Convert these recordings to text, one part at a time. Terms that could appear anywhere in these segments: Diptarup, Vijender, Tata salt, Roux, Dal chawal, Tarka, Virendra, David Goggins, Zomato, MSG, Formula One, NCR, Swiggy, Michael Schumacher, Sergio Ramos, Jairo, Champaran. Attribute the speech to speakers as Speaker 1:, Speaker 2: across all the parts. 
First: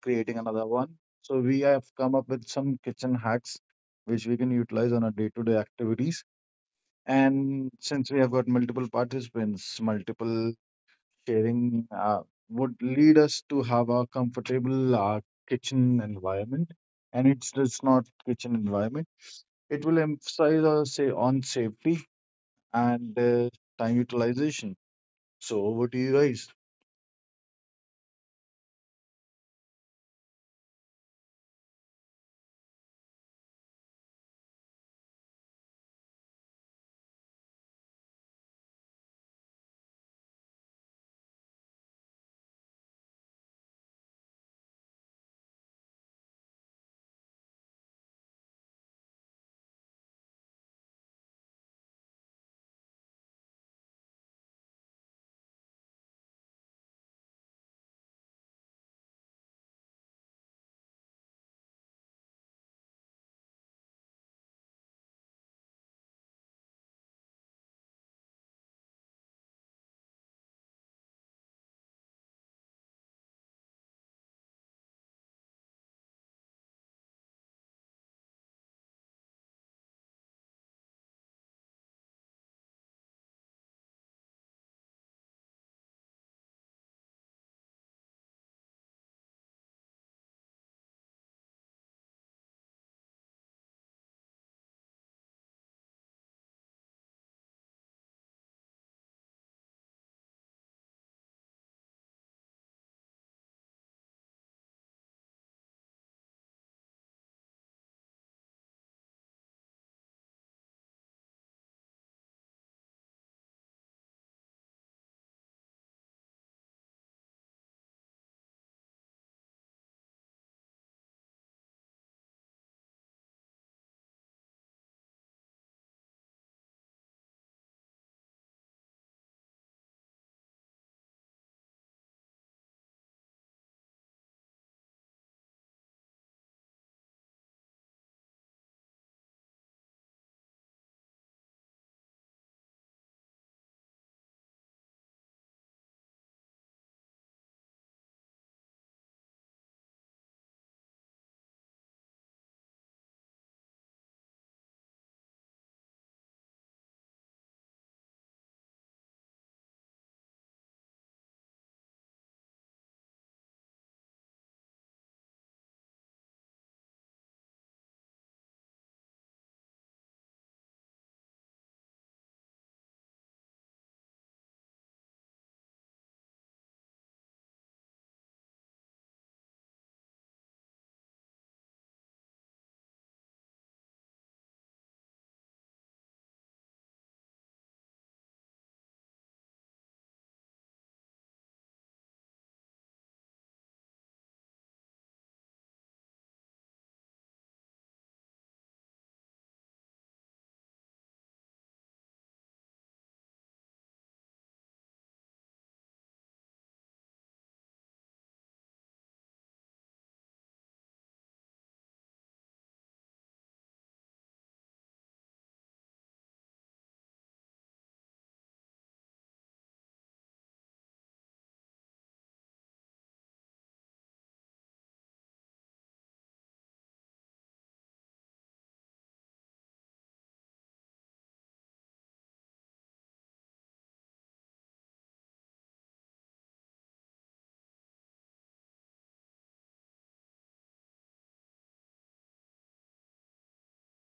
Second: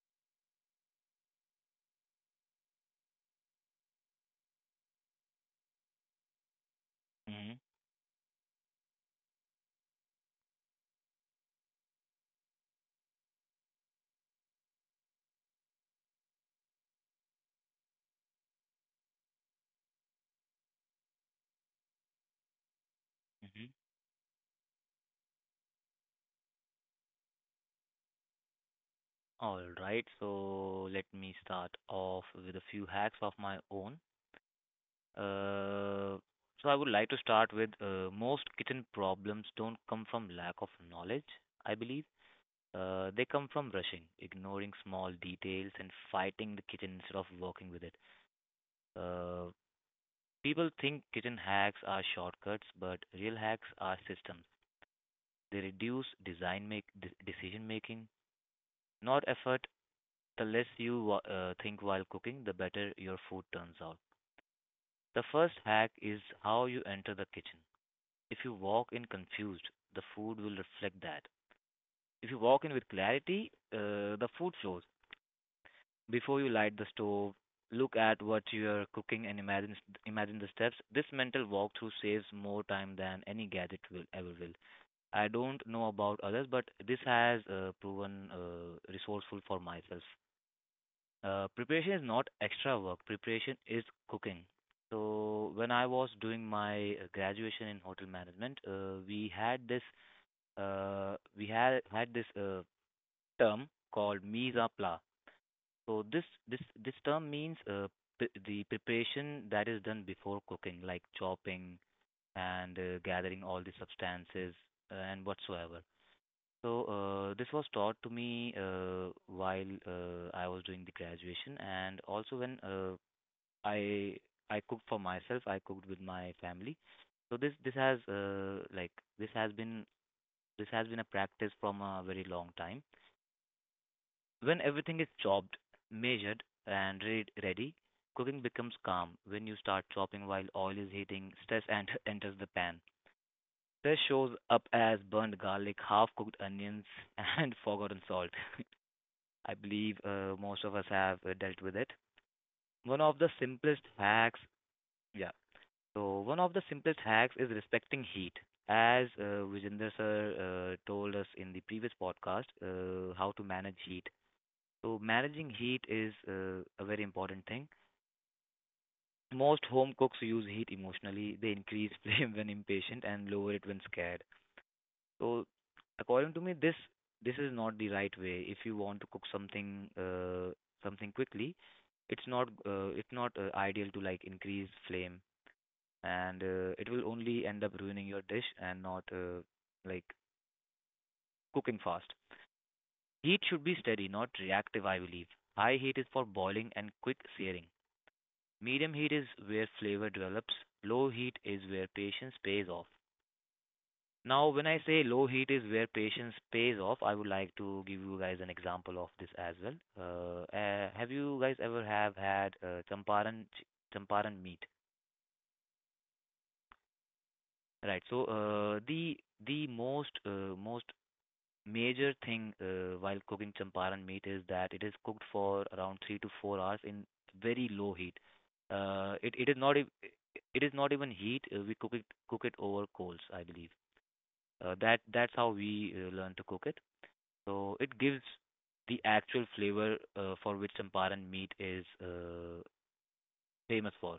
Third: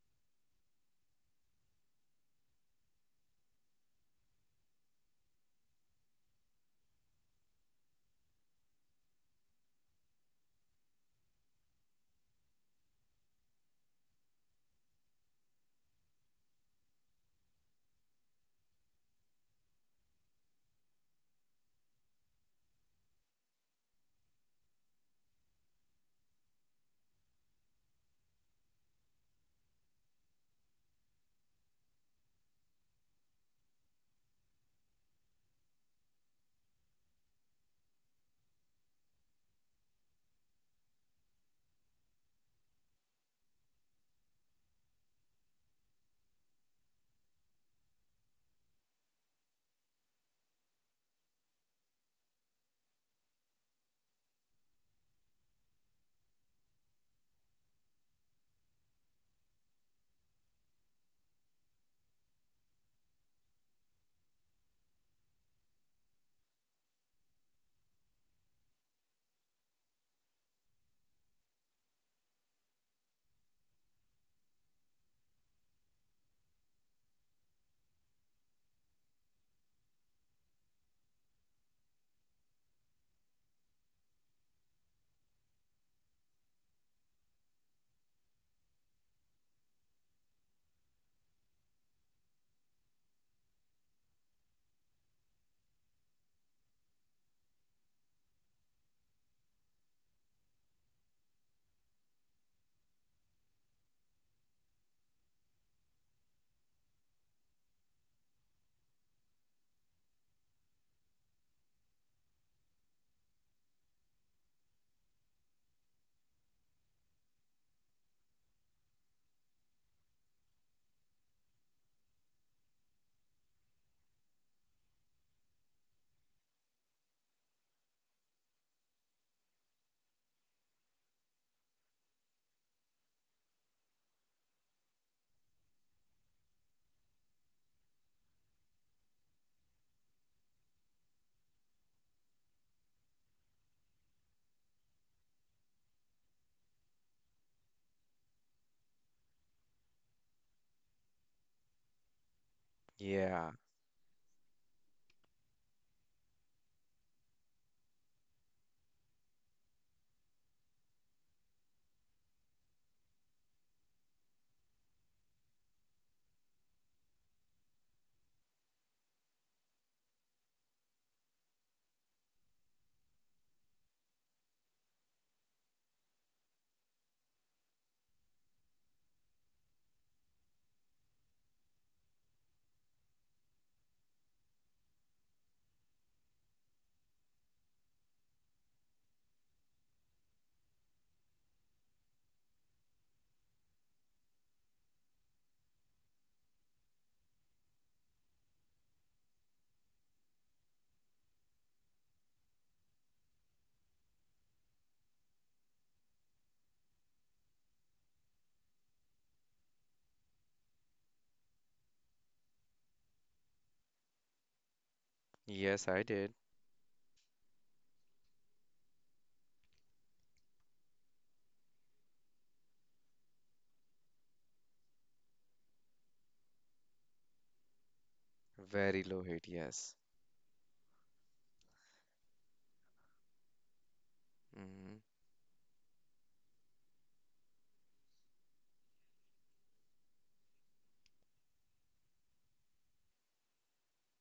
Speaker 1: creating another one. So we have come up with some kitchen hacks which we can utilize on our day-to-day activities.
Speaker 2: mhm,
Speaker 1: And since we have got multiple participants, multiple sharing would lead us to have a comfortable kitchen environment. And it's just not kitchen environment. It will emphasize or say on safety and
Speaker 2: mhm.
Speaker 1: time utilization. So over to you guys.
Speaker 2: All right, so let me start off with a few hacks of my own. Uh, so I would like to start with most kitchen problems don't come from lack of knowledge, I believe. They come from rushing, ignoring small details, and fighting the kitchen instead of working with it. Uh, People think kitchen hacks are shortcuts, but real hacks are systems. They reduce decision making, not effort. The less you think while cooking, the better your food turns out. The first hack is how you enter the kitchen. If you walk in confused, the food will reflect that. If you walk in with clarity, the food flows. Before you light the stove, look at what you are cooking and imagine the steps. This mental walkthrough saves more time than any gadget will ever will. I don't know about others, but this has proven resourceful for myself. Preparation is not extra work. Preparation is cooking. So when I was doing my graduation in hotel management, we had this we had had this term called mise en plat. So this term means the preparation that is done before cooking, like chopping and gathering all the substances and whatsoever. So this was taught to me while I was doing the graduation, and also when I I cooked for myself. I cooked with my family. So this has this has been this has been a practice from a very long time. When everything is chopped, measured, and ready, cooking becomes calm. When you start chopping while oil is heating, stress and enters the pan. Stress shows up as burnt garlic, half-cooked onions, and forgotten salt. I believe most of us have dealt with it. One of the
Speaker 3: Yeah.
Speaker 2: simplest hacks, yeah. So one of the simplest hacks is respecting heat. As Vijender sir told us in the previous podcast, how to manage heat. So managing heat is a very important thing. Most home cooks use heat emotionally. They increase flame when impatient and lower it when scared. So according to me, this is not the right way. If you want to cook something quickly, it's not ideal to like increase flame and it will only end up ruining your dish and not like cooking fast. Heat should be steady, not reactive, I believe. High heat is for boiling and quick searing. Medium heat is where flavor develops. Low heat is where patience pays off. Now, when I say low heat is where patience pays off, I would like to give you guys an example of this as well. Have you guys ever have had champaran meat?
Speaker 3: Yes, I did.
Speaker 2: Right. So the most major thing while cooking champaran meat is that it is cooked for around 3 to 4 hours in very low heat.
Speaker 3: Very low
Speaker 2: It
Speaker 3: heat,
Speaker 2: it is not
Speaker 3: yes.
Speaker 2: ev- it is not even heat. We cook it over coals, I believe.
Speaker 3: hmm
Speaker 2: That's how we learn to cook it. So it gives the actual flavor for which champaran meat is famous for.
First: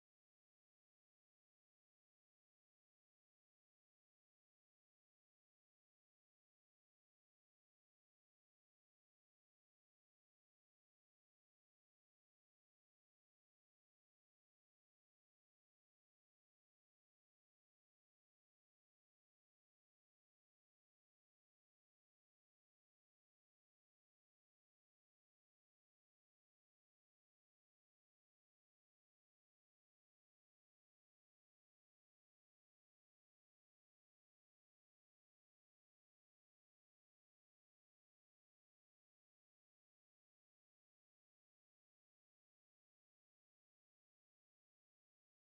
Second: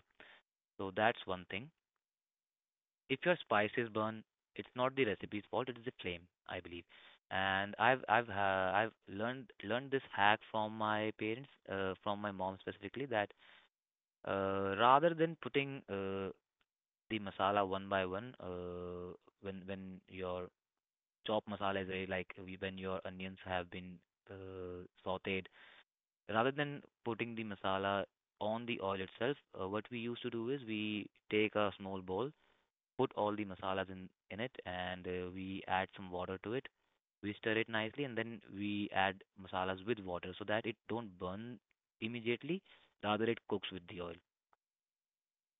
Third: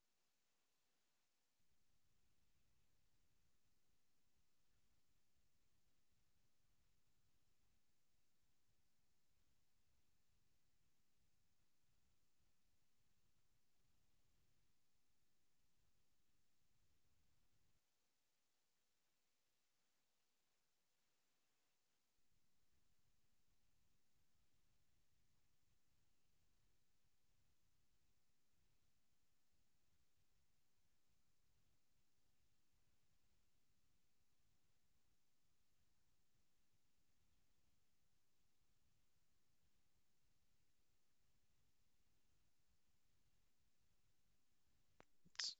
Speaker 2: So that's one thing. If your spice is burned, it's not the recipe's fault; it is the flame, I believe. And I've learned this hack from my parents, from my mom specifically, that rather than putting the masala one by one, when your chopped masala is ready, like when your onions have been sautéed, rather than putting the masala on the oil itself, what we used to do is we take a small bowl, put all the masalas in it and we add some water to it. We stir it nicely and then we add masalas with water so that it don't burn immediately, rather it cooks with the oil.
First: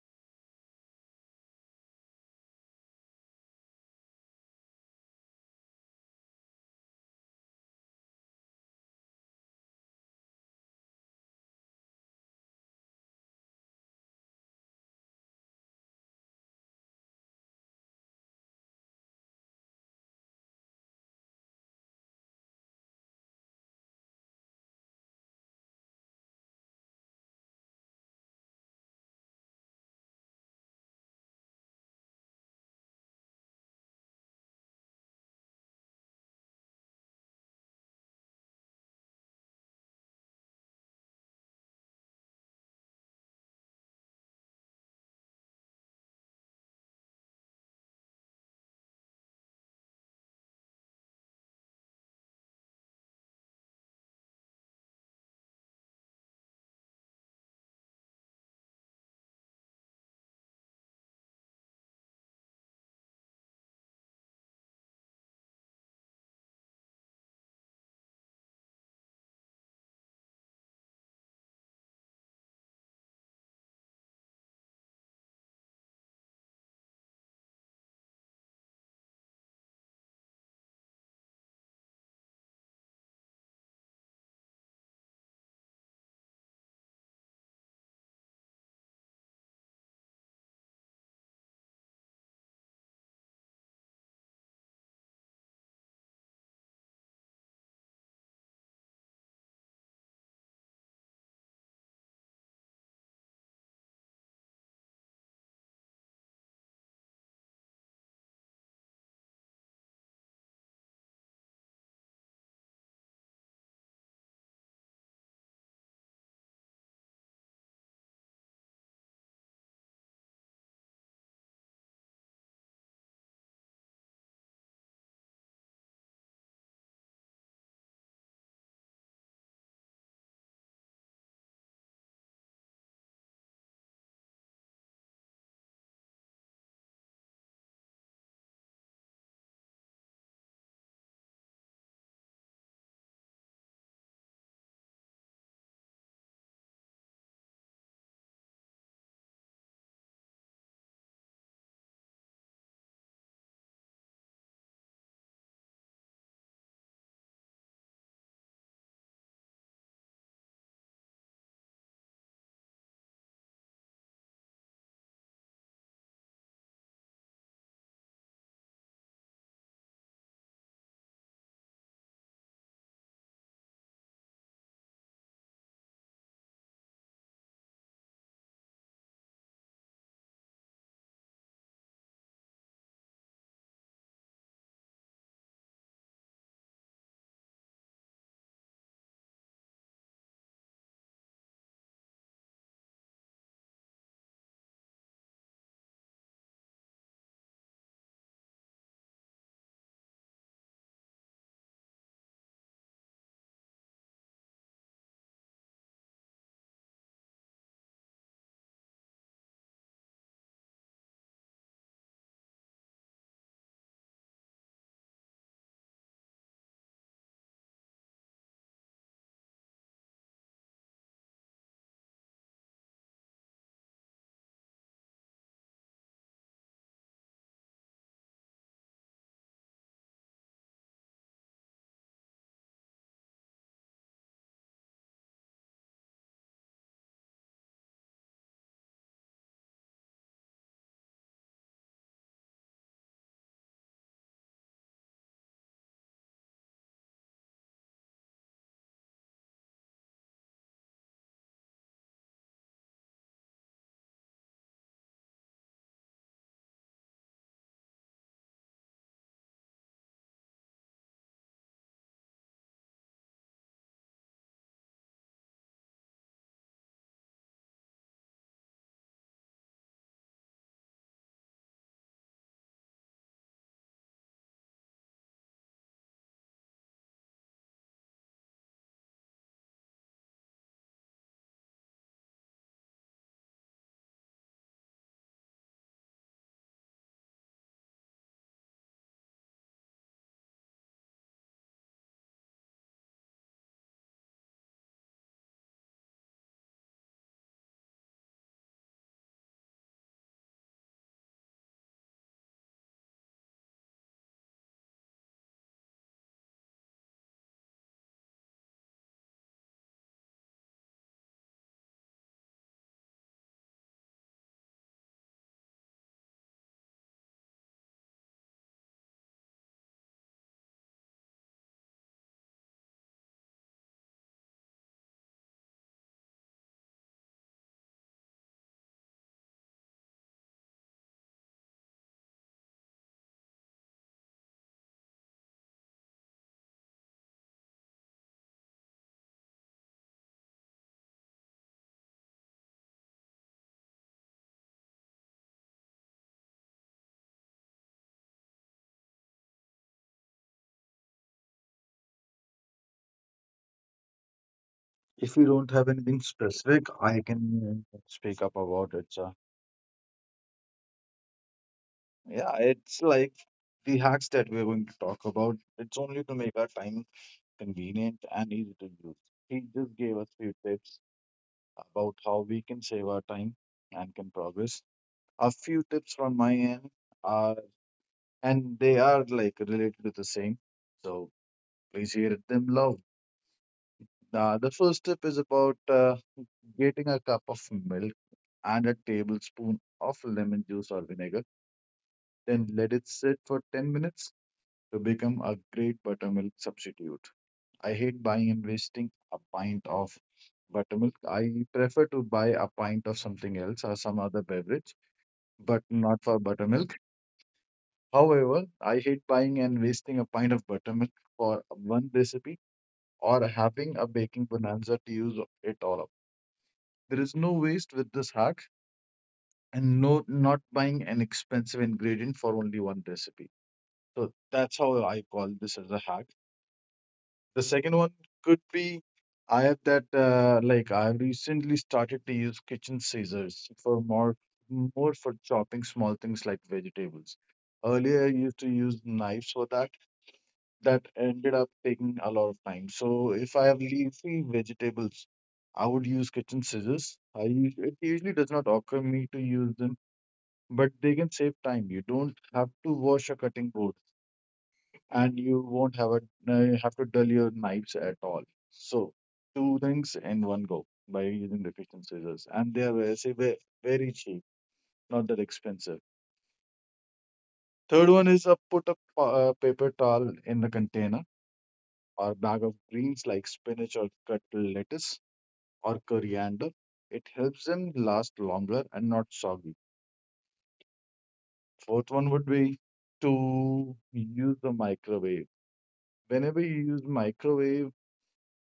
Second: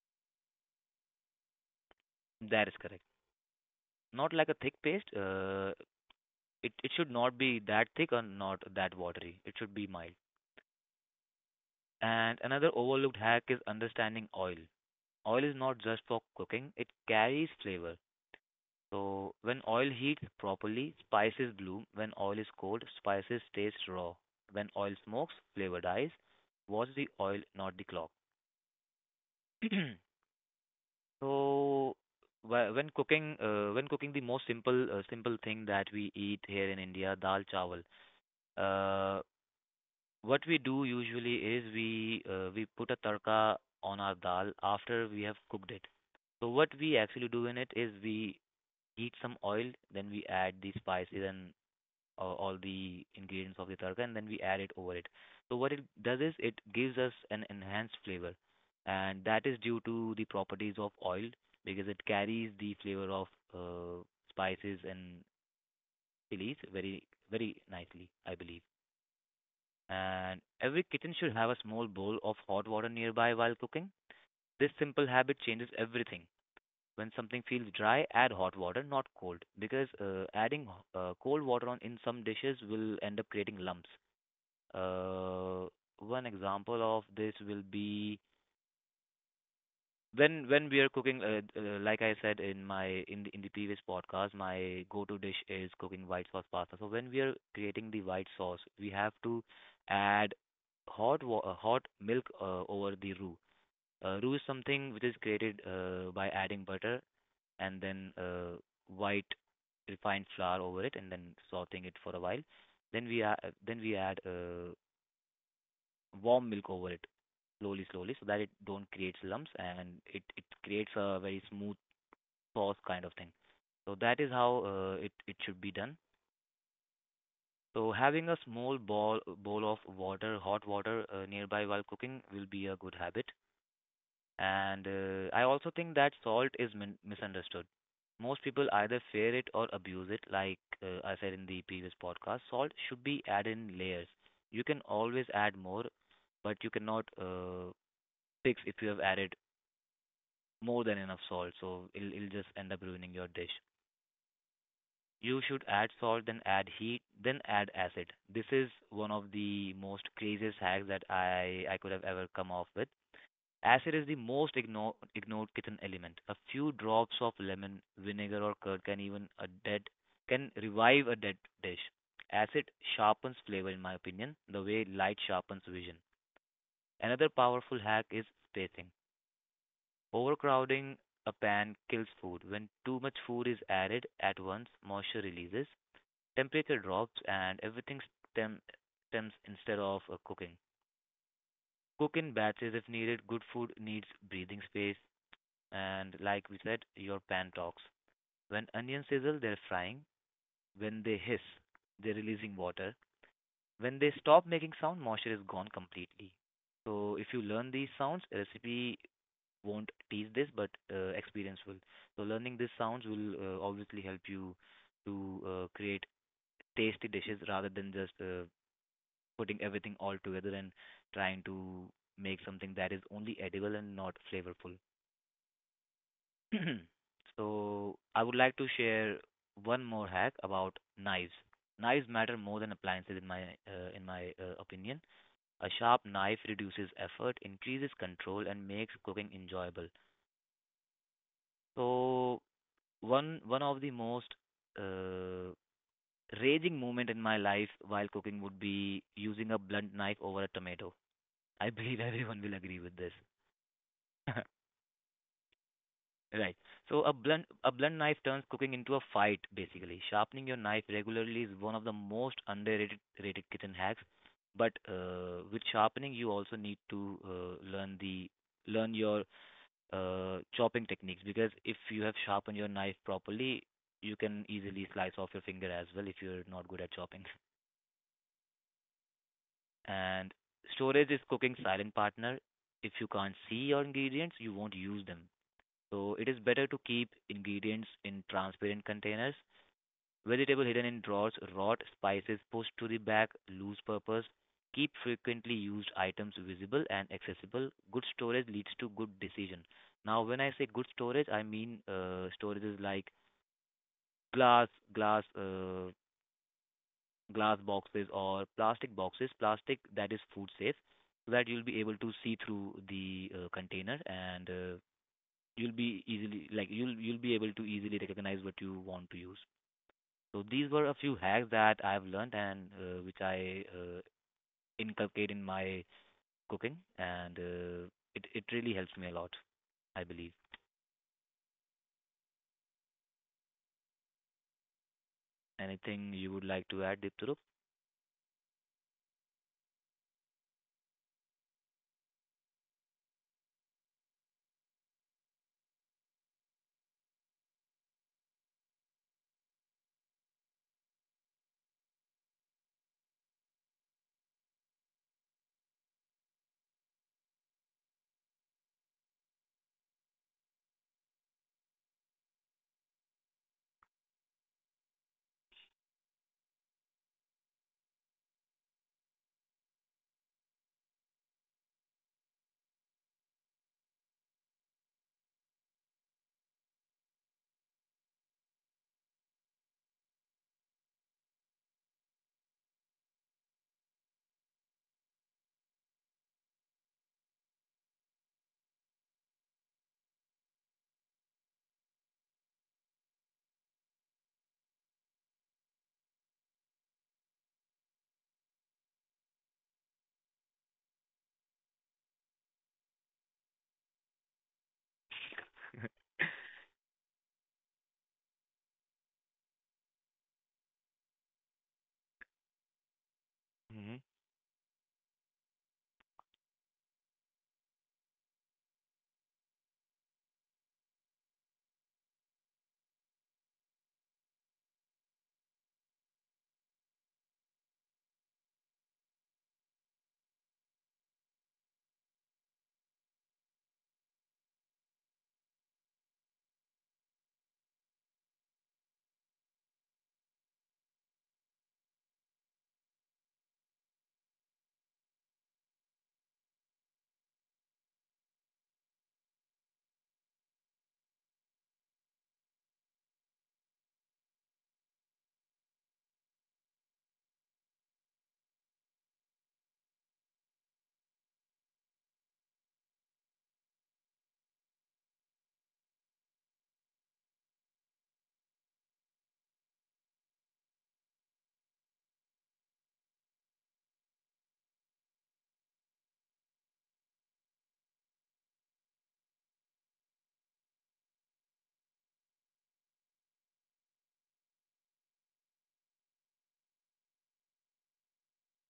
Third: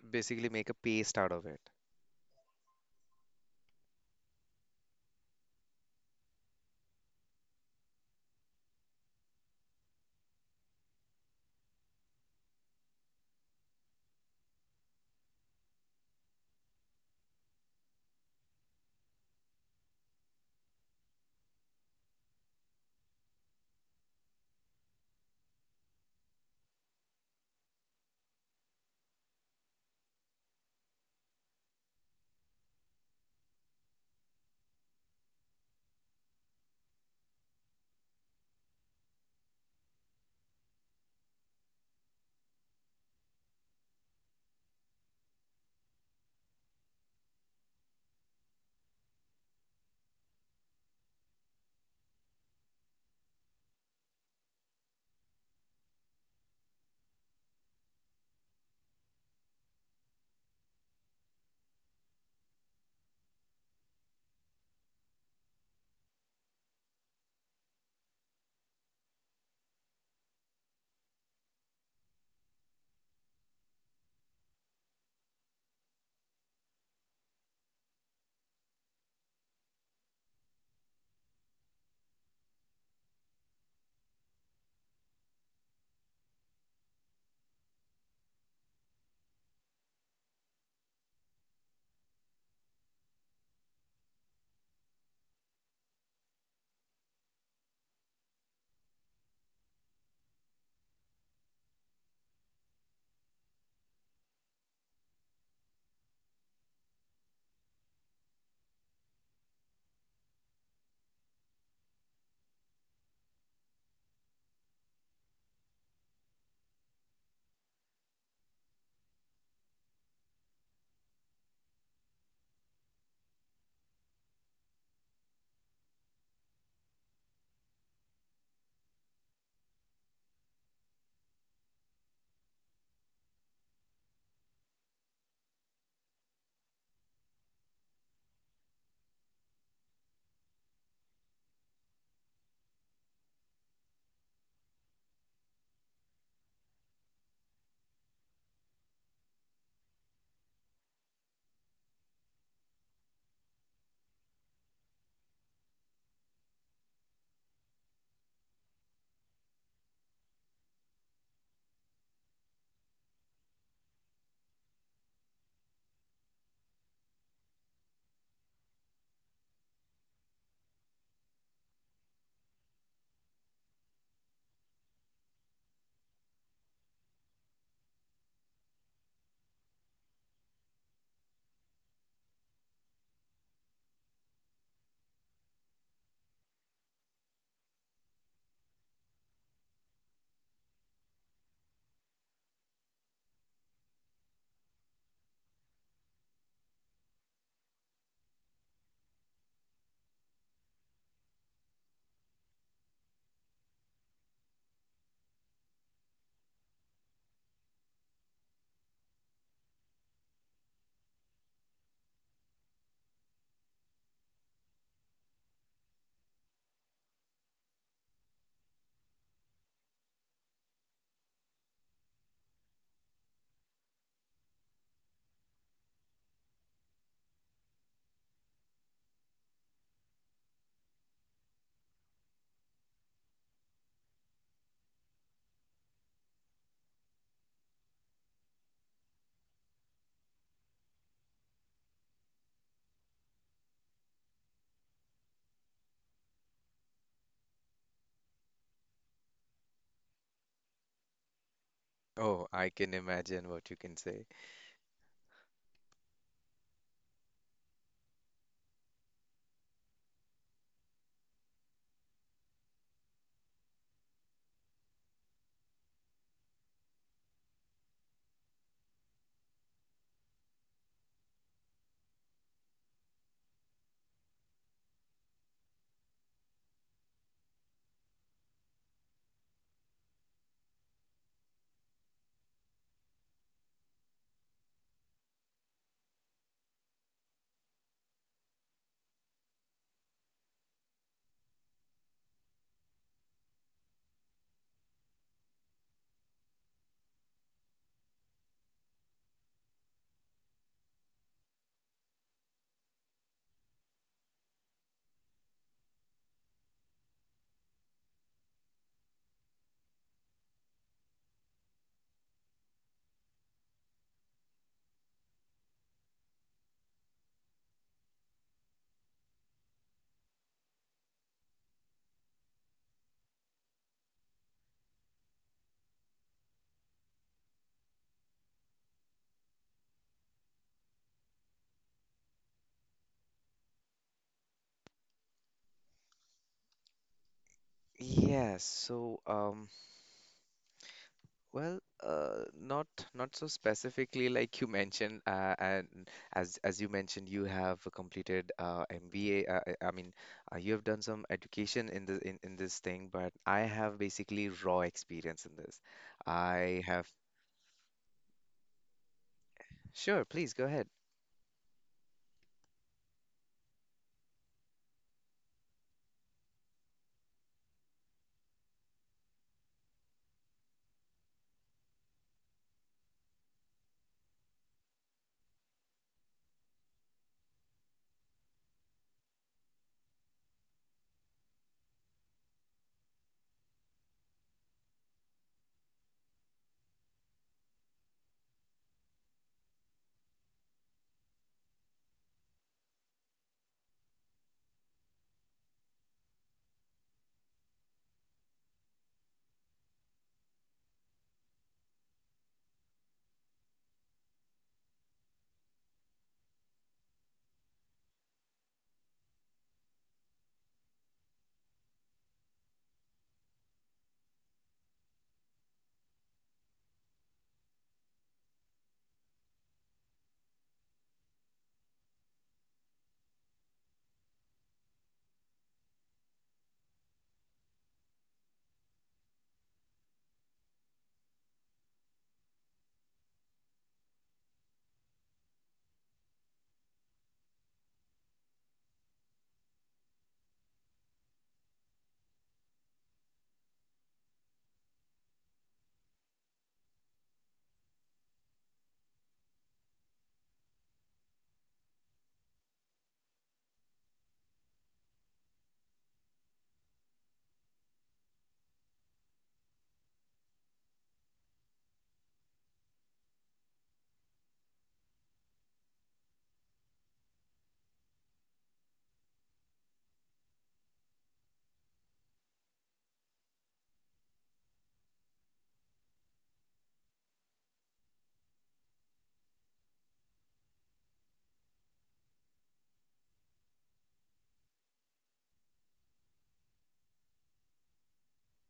Speaker 3: Basically make a paste out of it.
Speaker 2: That is correct. Not like a thick paste. It should not be that thick or not that watery. It should be mild. And another overlooked hack is understanding oil. Oil is not just for cooking, it carries flavor. So when oil heats properly, spices bloom. When oil is cold, spices taste raw. When oil smokes, flavor dies. Watch the oil, not the clock. So when cooking, the most simple thing that we eat here in India, dal chawal. Uh, what we do usually is we put a tarka on our dal after we have cooked it. So what we actually do in it is we heat some oil, then we add the spices and all the ingredients of the tarka and then we add it over it. So what it does is it gives us an enhanced flavor, and that is due to the properties of oil because it carries the flavor of uh, spices and chilies very nicely, I believe. And every kitchen should have a small bowl of hot water nearby while cooking. This simple habit changes everything. When something feels dry, add hot water, not cold, because adding cold water on in some dishes will end up creating lumps. Uh, One example of this will be when we are cooking. Like I said in in the previous podcast, my go-to dish is cooking white sauce pasta. So when we are creating the white sauce, we have to add hot milk over the roux. Roux is something which is created by adding butter and then white refined flour over it and then sauteing it for a while. Then we add, then we add warm milk over it slowly, slowly, so that it don't create lumps and it creates a very smooth sauce kind of thing. So that is how it should be done. So having a small bowl of water, hot water nearby while cooking will be a good habit. And I also think that salt is misunderstood. Most people either fear it or abuse it. Like I said in the previous podcast, salt should be added in layers. You can always add more, but you cannot sticks if you have added more than enough salt, so it'll just end up ruining your dish. You should add salt, then add heat, then add acid. This is one of the most craziest hacks that I could have ever come off with. Acid is the most ignored kitchen element. A few drops of lemon, vinegar, or curd can revive a dead dish. Acid sharpens flavor, in my opinion, the way light sharpens vision. Another powerful hack is spacing. Overcrowding a pan kills food. When too much food is added at once, moisture releases, temperature drops, and everything stem- stems instead of cooking. Cook in batches if needed. Good food needs breathing space. And like we said, your pan talks. When onions sizzle, they're frying. When they hiss, they're releasing water. When they stop making sound, moisture is gone completely. So if you learn these sounds, recipe won't teach this, but experience will. So learning these sounds will obviously help you to create tasty dishes rather than just putting everything all together and trying to make something that is only edible and not flavorful. So I would like to share one more hack about knives. Knives matter more than appliances in my opinion. A sharp knife reduces effort, increases control, and makes cooking enjoyable. So one of the most uh, raging moment in my life while cooking would be using a blunt knife over a tomato. I believe everyone
Speaker 3: Oh,
Speaker 2: will
Speaker 3: I
Speaker 2: agree
Speaker 3: can
Speaker 2: with this.
Speaker 3: imagine what you can say.
Speaker 2: Right. So a blunt knife turns cooking into a fight basically. Sharpening your knife regularly is one of the most underrated rated kitchen hacks. But with sharpening, you also need to learn the learn your chopping techniques because if you have sharpened your knife properly, you can easily slice off your finger as well if you're not good at chopping. And storage is cooking silent partner. If you can't see your ingredients, you won't use them. So it is better to keep ingredients in transparent containers. Vegetable hidden in drawers, rot, spices pushed to the back, lose purpose. Keep frequently used items visible and accessible. Good storage leads to good decision. Now, when I say good storage, I mean storages like glass, glass, uh, glass boxes or plastic boxes. Plastic that is food safe, so that you'll be able to see through the container and you'll be easily you'll be able to easily recognize what you want to use. So these were a few hacks that I've learned and which I inculcate in my cooking, and it really helps me a lot, I believe. Anything you would like to add, Diptarup?
Speaker 3: Yes. Well, not so specifically like you mentioned, and as you mentioned you have completed MBA, I mean you have done some education in in this thing, but I have basically raw
Speaker 1: If you
Speaker 3: experience in
Speaker 1: don't
Speaker 3: this.
Speaker 1: have anything specific,
Speaker 3: I have
Speaker 1: I can speak up about it. So
Speaker 3: sure please go ahead.
Speaker 1: yeah, it's like the hacks that we're going to talk about. It's only to make our time convenient and easy to use. He just gave us few tips about how we can save our time and can progress. A few tips from my end are, and they are like related to the same. So please hear them love. The first tip is about getting a cup of milk and a tablespoon of lemon juice or vinegar, then let it sit for 10 minutes to become a great buttermilk substitute. I hate buying and wasting a pint of buttermilk. I prefer to buy a pint of something else or some other beverage, but not for buttermilk. However, I hate buying and wasting a pint of buttermilk for one recipe or
Speaker 2: Mm-hmm.
Speaker 1: having a baking bonanza to use it all up. There is no waste with this hack, and no not buying an expensive ingredient for only one recipe. So that's how I call this as a hack. The second one could be I have that like I recently started to use kitchen scissors for more for chopping small things like vegetables. Earlier I used to use knives for that. That ended up taking a lot of time. So if I have leafy vegetables, I would use kitchen scissors. It usually does not occur me to use them, but they can save time. You don't have to wash a cutting board, and you won't have to dull your knives at all. So two things in one go by using the kitchen scissors, and they are very cheap, not that expensive. Third one is put a paper towel in the container or bag of greens like spinach or cut lettuce or coriander. It helps them last longer and not soggy. Fourth one would be to use the microwave. Whenever you use microwave,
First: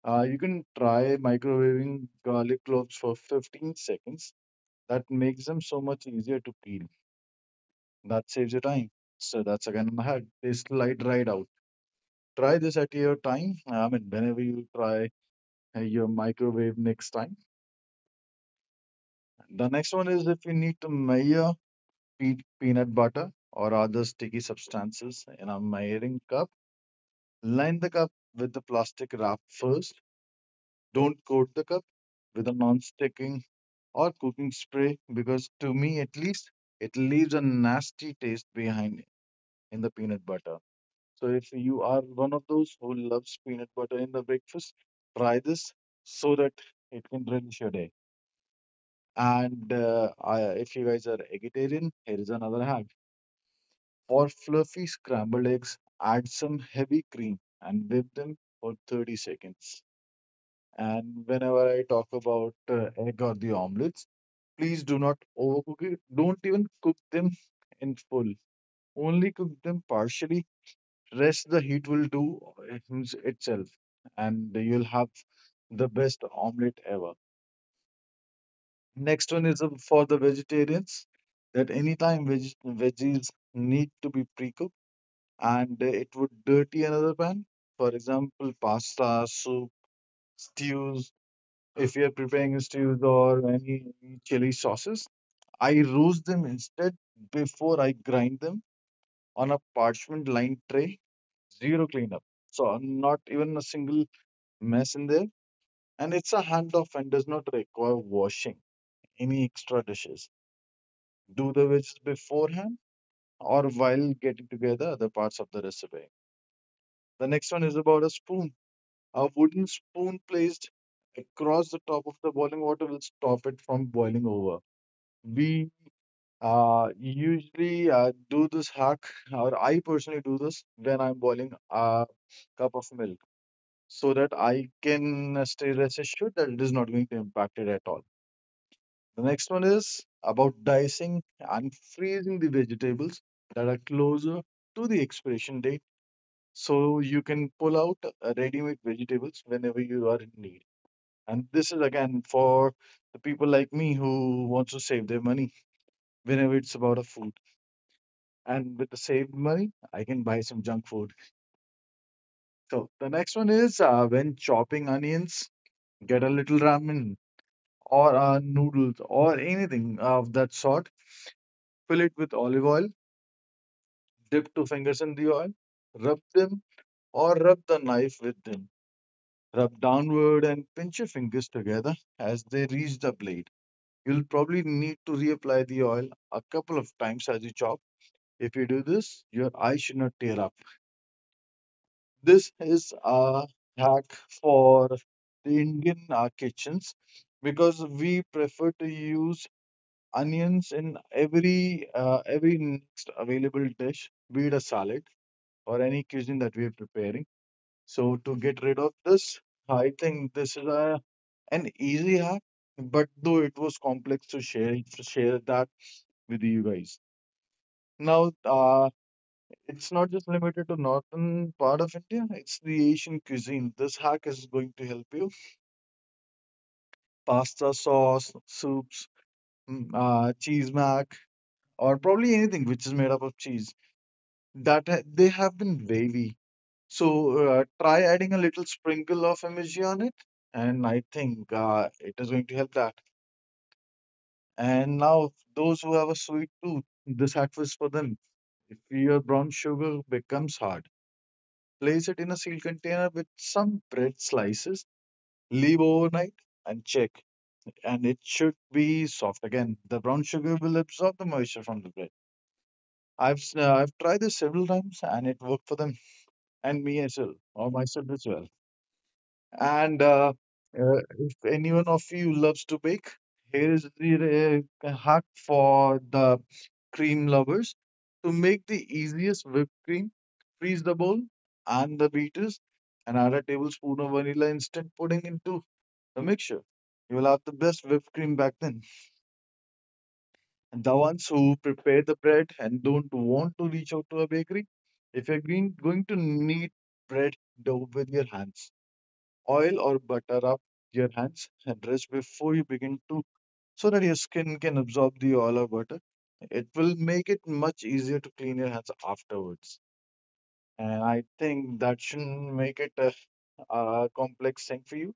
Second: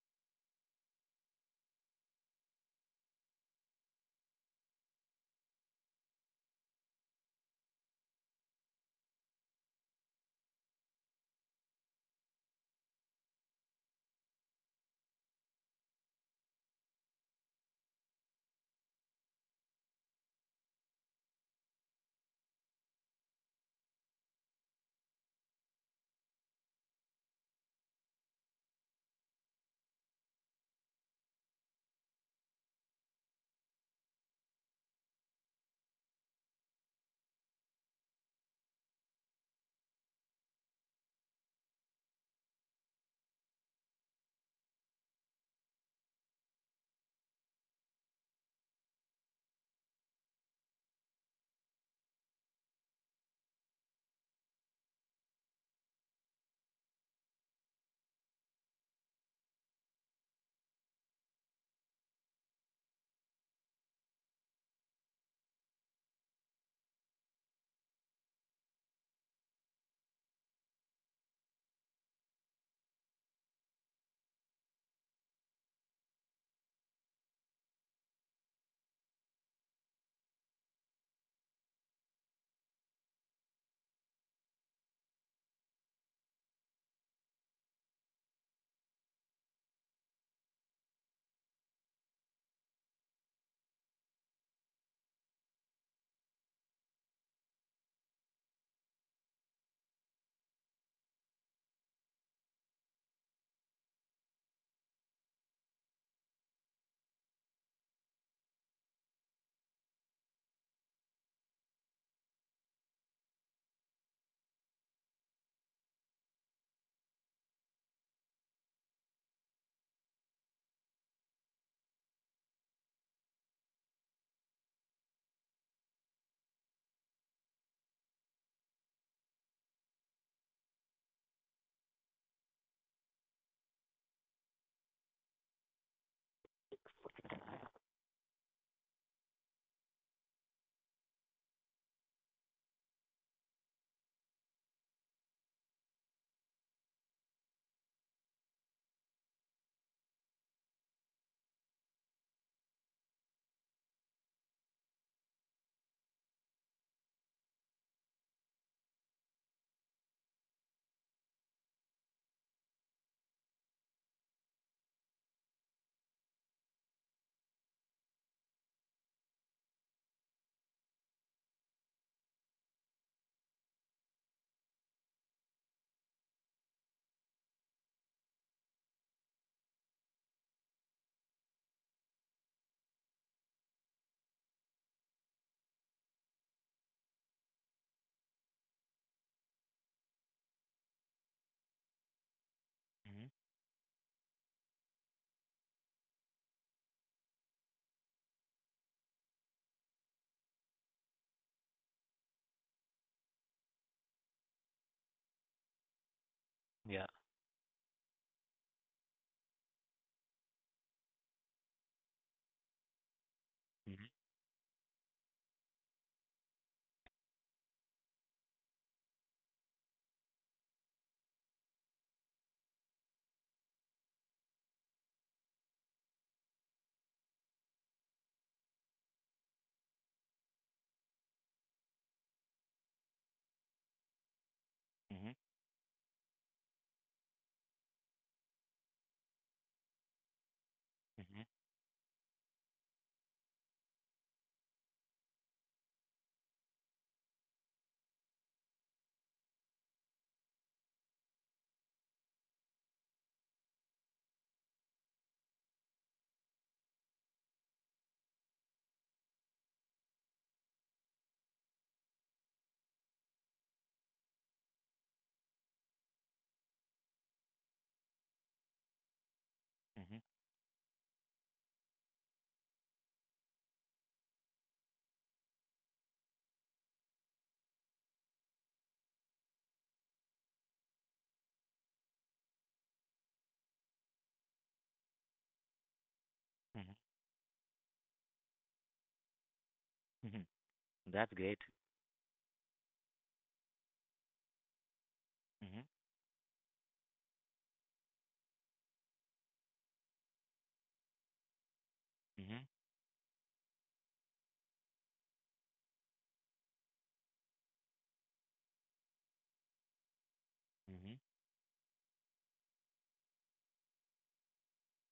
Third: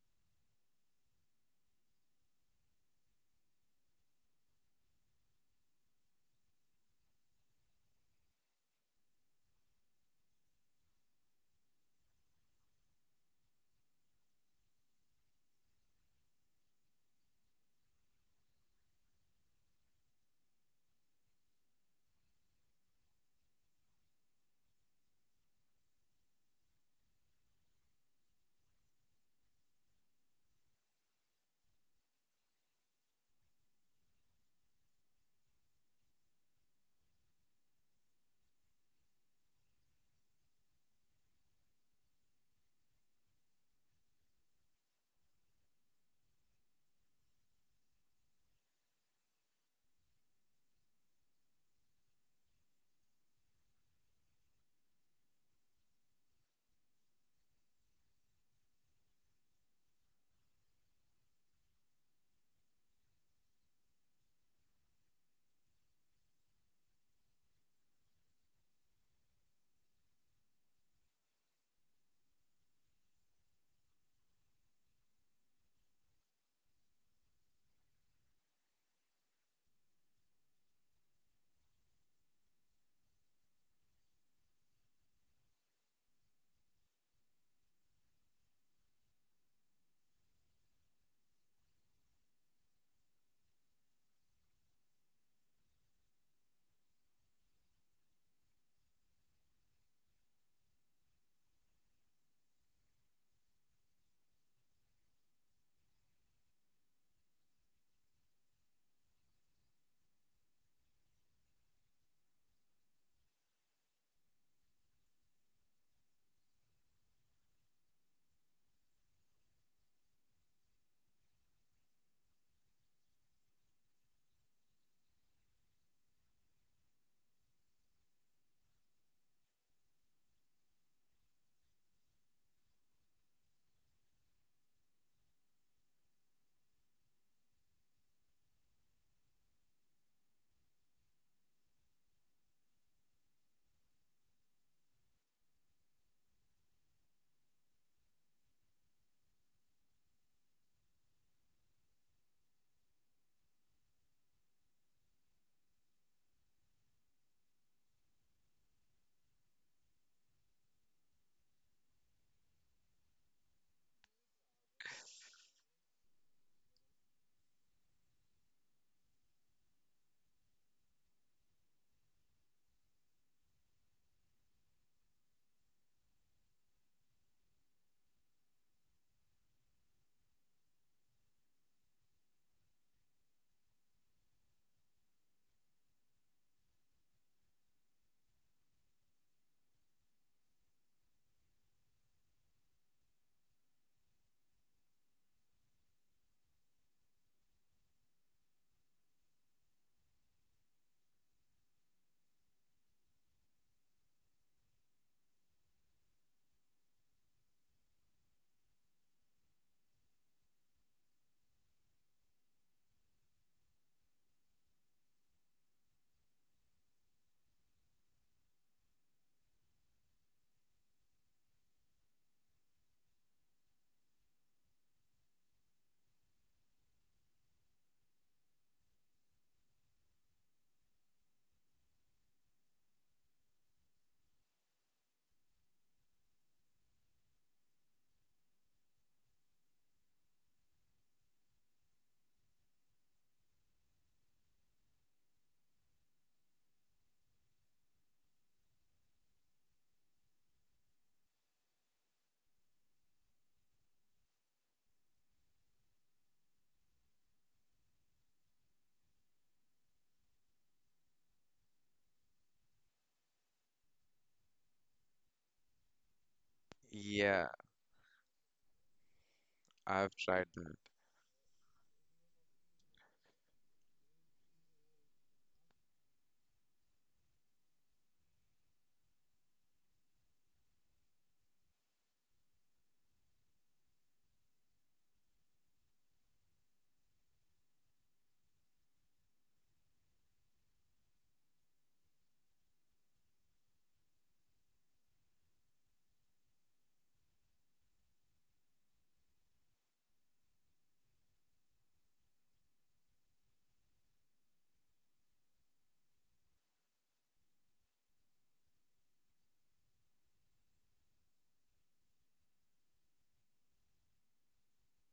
Speaker 1: you can try microwaving garlic cloves for 15 seconds. That makes them so much easier to peel. That saves you time. So that's again a hack. They slide right out. Try this at your time. I mean, whenever you try your microwave next time. The next one is if you need to measure pe- peanut butter or other sticky substances in a measuring cup, line the cup with the plastic wrap first. Don't coat the cup with a non-stick or cooking spray because to me at least it leaves a nasty taste behind in the peanut butter. So if you are one of those who loves peanut butter in the breakfast, try this so that it can relish your day. If you guys are vegetarian, here is another hack. For fluffy scrambled eggs, add some heavy cream and whip them for 30 seconds. And whenever I talk about egg or the omelette, please do not overcook it. Don't even cook them in full. Only cook them partially. Rest the heat will do itself, and you'll have the best omelette ever. Next one is for the vegetarians that anytime veggies need to be pre-cooked and it would dirty another pan. For example, pasta, soup, stews. If you're preparing stews or any chili sauces, I roast them instead before I grind them on a parchment lined tray. Zero cleanup. So not even a single mess in there. And it's a handoff and does not require washing any extra dishes. Do the veggies beforehand or while getting together other parts of the recipe. The next one is about a spoon. A wooden spoon placed across the top of the boiling water will stop it from boiling over. We usually I do this hack, or I personally do this when I'm boiling a cup of milk so that I can stay rest assured that it is not going to impact it at all. The next one is about dicing and freezing the vegetables that are closer to the expiration date so you can pull out ready-made vegetables whenever you are in need. And this is again for the people like me who wants to save their money whenever it's about a food, and with the saved money, I can buy some junk food. So the next one is, when chopping onions, get a little ramen or noodles or anything of that sort. Fill it with olive oil, dip two fingers in the oil, rub them or rub the knife with them. Rub downward and pinch your fingers together as they reach the blade. You'll probably need to reapply the oil a couple of times as you chop. If you do this, your eye should not tear up. This is
Speaker 2: Mm-hmm.
Speaker 1: a hack for the Indian kitchens because we prefer to use onions in every next available dish, be it a salad or any cuisine that we are
Speaker 2: Yeah.
Speaker 1: preparing. So to get rid of this, I think this is a an easy hack. But though it was
Speaker 2: Mm-hmm.
Speaker 1: complex to share that with you guys. Now, it's not just limited to northern part of India, it's the Asian cuisine. This hack is going to help you. Pasta, sauce, soups, cheese mac, or probably anything which is made up of cheese. That they
Speaker 2: Mm-hmm.
Speaker 1: have been wavy. So try adding a little sprinkle of MSG on it, and I think
Speaker 2: Mm-hmm.
Speaker 1: it is going to help that. And now, those who have a sweet tooth, this hack was for them. If your brown sugar becomes hard, place it in a sealed container with some bread slices, leave overnight, and check. And it should be soft again. The brown sugar will absorb the moisture from the bread. I've tried this several times, and it worked for them and me as well,
Speaker 3: Yeah,
Speaker 1: or myself as well. And
Speaker 3: I've
Speaker 2: Mm-hmm.
Speaker 3: tried that.
Speaker 1: if anyone of you loves to bake, here is the hack for the cream lovers. To make the easiest whipped cream, freeze the bowl and the beaters and add a tablespoon of vanilla instant pudding into the mixture.
Speaker 2: Mm-hmm.
Speaker 1: You will have the best whipped cream back then.
Speaker 2: Mm-hmm.
Speaker 1: And the ones
Speaker 2: That's
Speaker 1: who
Speaker 2: great.
Speaker 1: prepare the bread and don't want to reach out to a bakery, if you're going
Speaker 2: Mm-hmm.
Speaker 1: going to knead bread dough with your hands, oil or butter up your hands and rest before you
Speaker 2: Mm-hmm.
Speaker 1: begin to, so that your skin can absorb the oil or butter. It will make it much easier to clean your hands afterwards. And I
Speaker 2: Mm-hmm.
Speaker 1: think that shouldn't make it a complex thing for you.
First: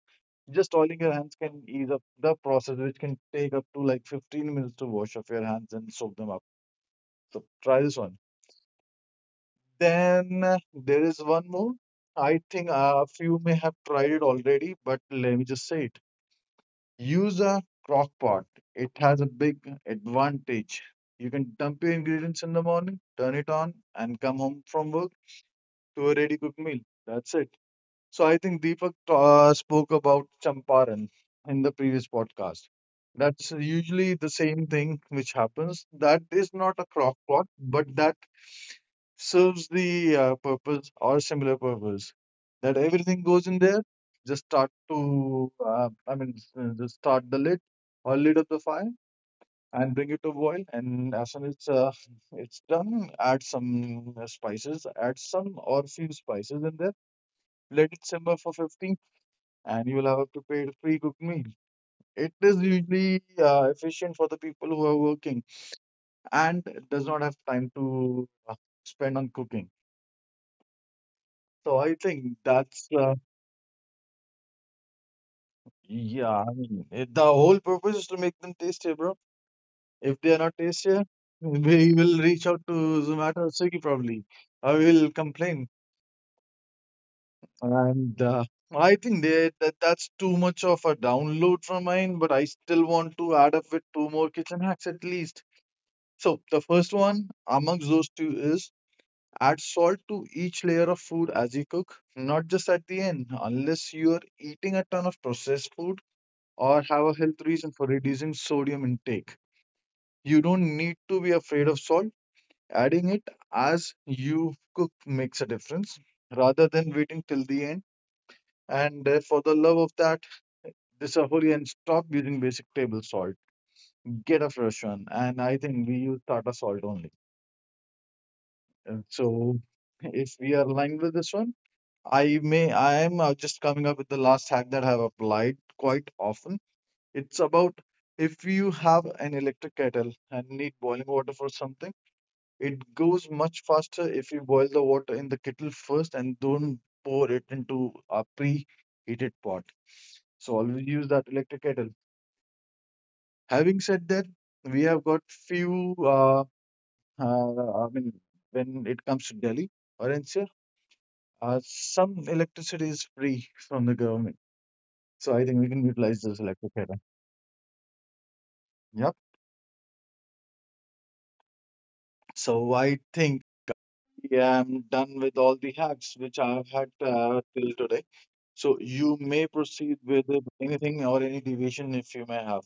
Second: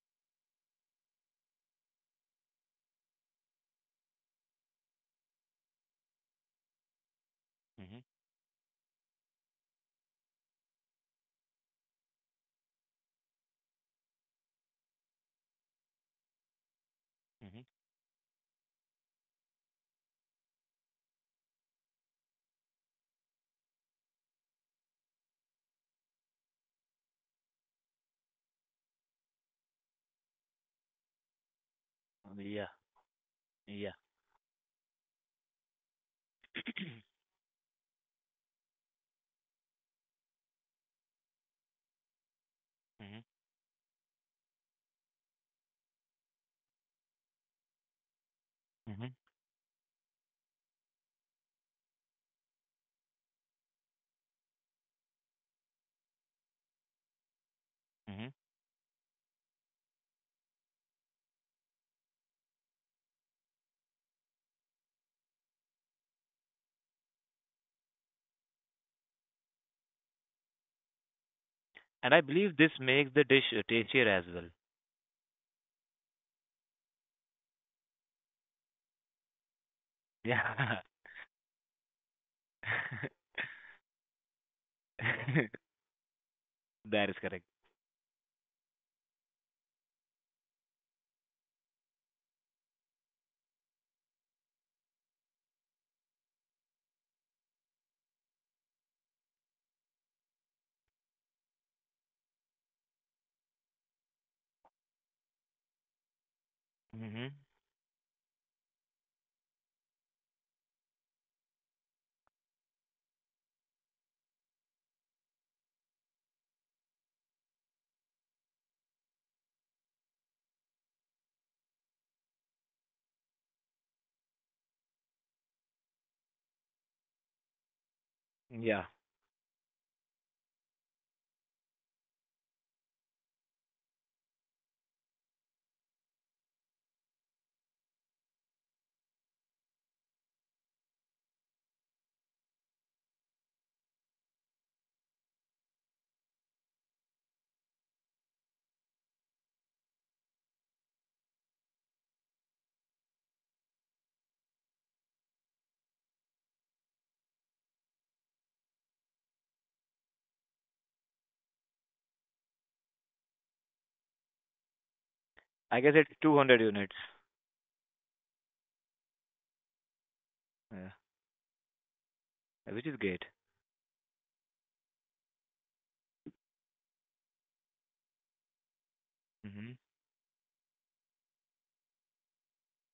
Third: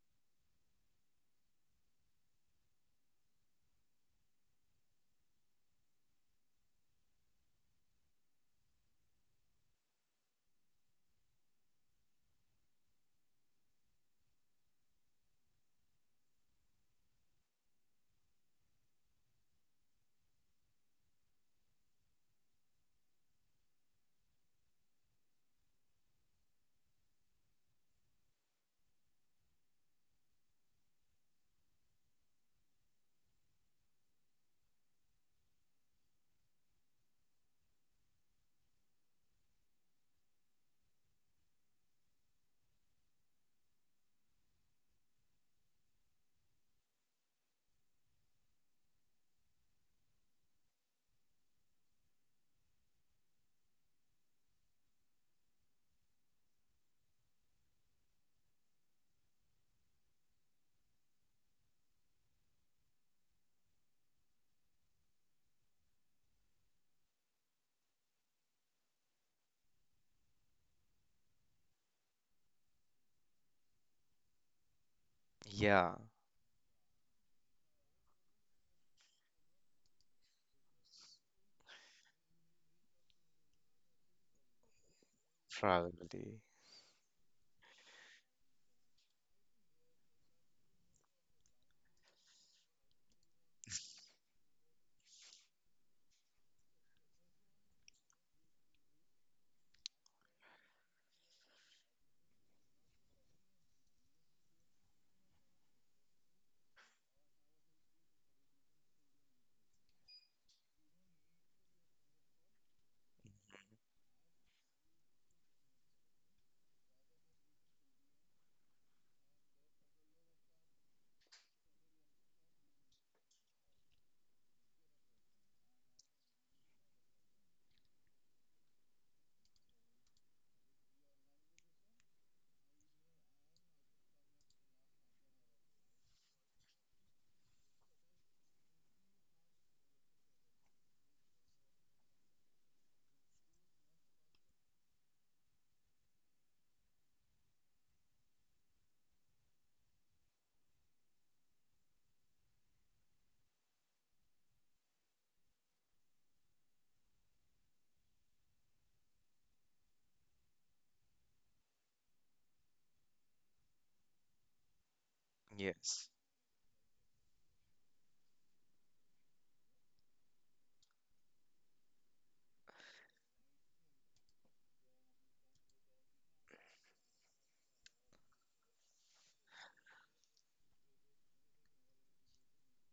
Speaker 1: Just oiling your hands can ease up the process, which can take up to like 15 minutes to wash off your hands and soak them up. So try this
Speaker 2: Mm-hmm.
Speaker 1: one. Then there is one more. I think a few may have tried it already, but let me just say it. Use a
Speaker 2: Mm-hmm.
Speaker 1: crock pot. It has a big advantage. You can dump your ingredients in the morning, turn it on, and come home from work to a ready cooked meal. That's it. So I think Deepak spoke about champaran in the previous podcast.
Speaker 2: Yeah.
Speaker 1: That's
Speaker 2: Yeah.
Speaker 1: usually the same thing which happens. That is not a crock pot, but that serves the purpose or similar purpose. That everything
Speaker 2: Mm-hmm.
Speaker 1: goes in there. Just start to, I mean, just start the lid or lid of the fire
Speaker 2: Mm-hmm.
Speaker 1: and bring it to boil. And as soon as it's done, add some spices, add some or few spices in there. Let it
Speaker 2: Mm-hmm.
Speaker 1: simmer for 15, and you will have a prepared pre-cooked meal. It is usually efficient for the people who are working and does not have time to spend on cooking. So I
Speaker 2: And I
Speaker 1: think
Speaker 2: believe this
Speaker 1: that's
Speaker 2: makes the dish tastier as well.
Speaker 3: Yeah,
Speaker 1: yeah, I mean, it, the whole purpose is to make them tastier, bro. If they are not
Speaker 2: Yeah.
Speaker 1: tastier, we will reach out to Zomato or Swiggy probably. I will complain.
Speaker 3: probably.
Speaker 2: That is correct.
Speaker 1: And I think they, that that's too much of a download from mine, but I still want to add up with two more kitchen hacks at least. So the first one amongst those two is add salt to each layer of food as you cook, not just at the end, unless you're eating a ton of processed food or have a
Speaker 2: Mhm.
Speaker 1: health reason for reducing sodium intake. You don't need to be afraid of salt. Adding it as you cook makes a difference rather than waiting till the end. And for the love of that, this a hurry and stop using basic table salt. Get a fresh one. And I think we use Tata salt only.
Speaker 2: Yeah.
Speaker 1: And so if we are aligned with this one, I am just coming up with the last hack that I have applied quite often. It's about if you have an electric kettle and need boiling water for something, it goes much faster if you boil the water in the kettle first and don't pour it into a preheated pot. So always use that electric kettle. Having said that, we have got few. I mean, when it comes to Delhi or NCR, some electricity is free from the government. So I think we
Speaker 2: I
Speaker 1: can
Speaker 2: guess
Speaker 3: Yes.
Speaker 2: it's
Speaker 1: utilize this
Speaker 2: 200
Speaker 1: electric
Speaker 2: units.
Speaker 1: kettle. Yep.
Speaker 2: Yeah.
Speaker 1: So
Speaker 2: Which is
Speaker 1: I
Speaker 2: great.
Speaker 1: think yeah, I'm done with all the hacks which I've had till today. So you may
Speaker 2: Mhm.
Speaker 1: proceed with it, anything or any deviation if you may have.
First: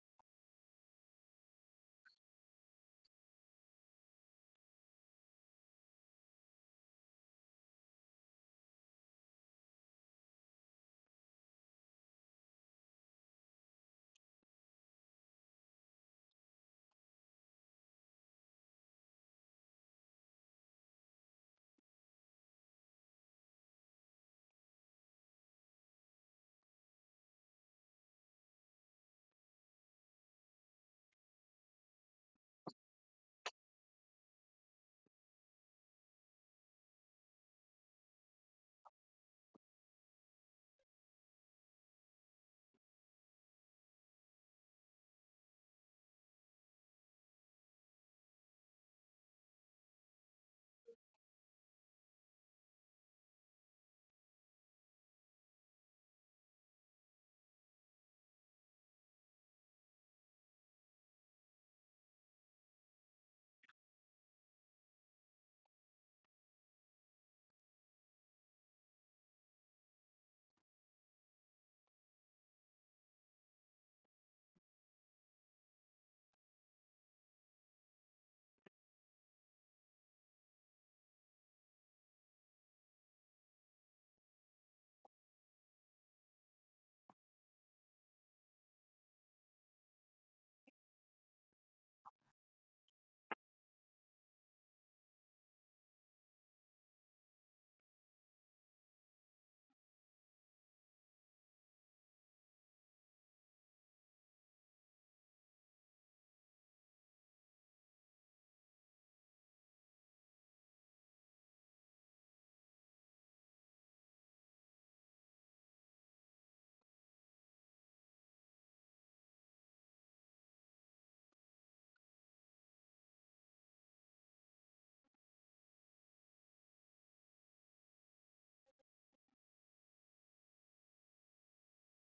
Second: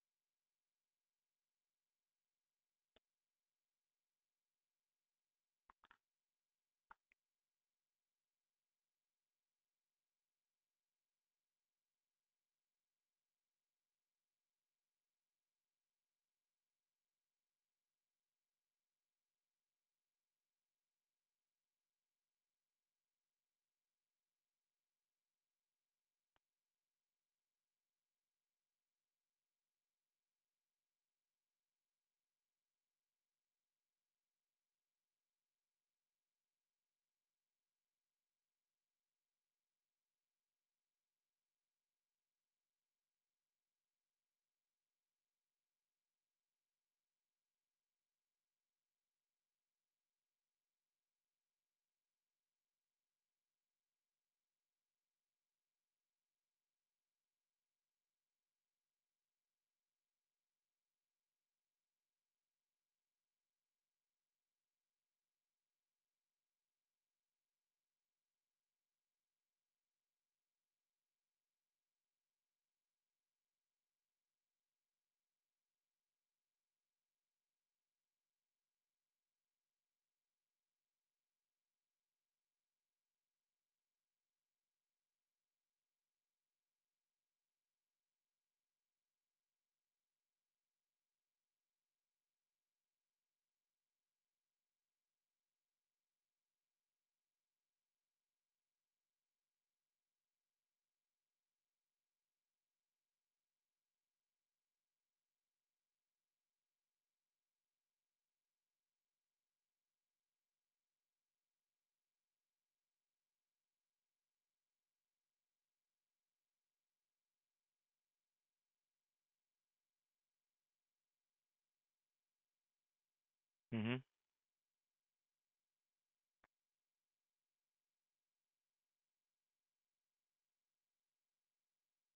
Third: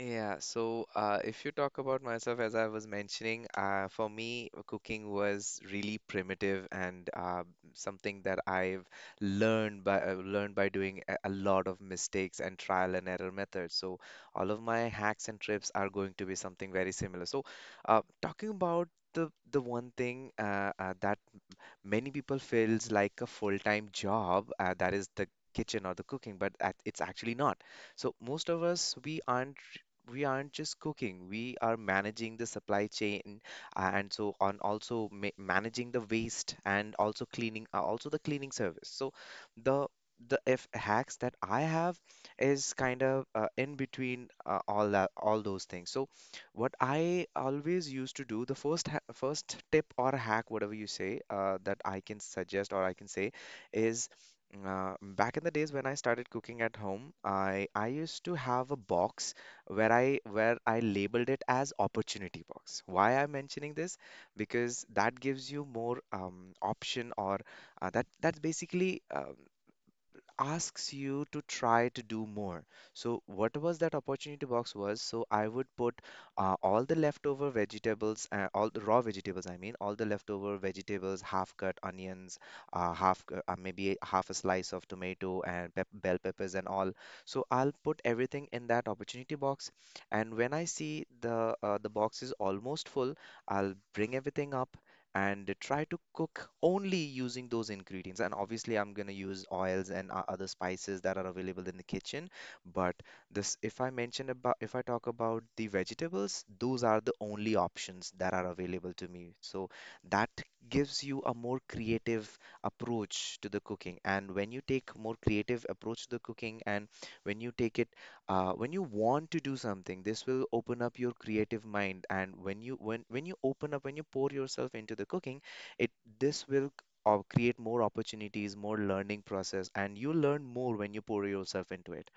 Speaker 3: If you talk about myself, as I was mentioning, for me, cooking was really primitive and something that I've learned by doing a lot of mistakes and trial and error methods. So all of my hacks and trips are going to be something very similar. So talking about the one thing that many people feels like a full-time job, that is the kitchen or the cooking, but that it's actually not. So most of us we aren't just cooking. We are managing the supply chain, and so on, also ma managing the waste and also cleaning, also the cleaning service. So the the F hacks that I have is kind of in between all those things. So what I always used to do, the first ha first tip or hack, whatever you say, that I can suggest or I can say is back in the days when I started cooking at home, I used to have a box where I labeled it as opportunity box. Why I'm mentioning this? Because that gives you more option or that's basically. Asks you to try to do more. So what was that opportunity box was, so I would put all the leftover vegetables, all the raw vegetables, I mean, all the leftover vegetables, half cut onions, maybe half a slice of tomato and pep bell peppers and all. So I'll put everything in that opportunity box, and when I see the box is almost full, I'll bring everything up and try to cook only using those ingredients. And obviously, I'm going to use oils and other spices that are available in the kitchen. But this, if I mention about, if I talk about the vegetables, those are the only options that are available to me. So that gives you a more creative approach to the cooking. And when you take more creative approach to the cooking, and when you take it when you want to do something, this will open up your creative mind, and when you open up when you
Speaker 2: Mhm.
Speaker 3: pour yourself into the cooking, it this will create more opportunities, more learning process, and you learn more when you pour yourself into it.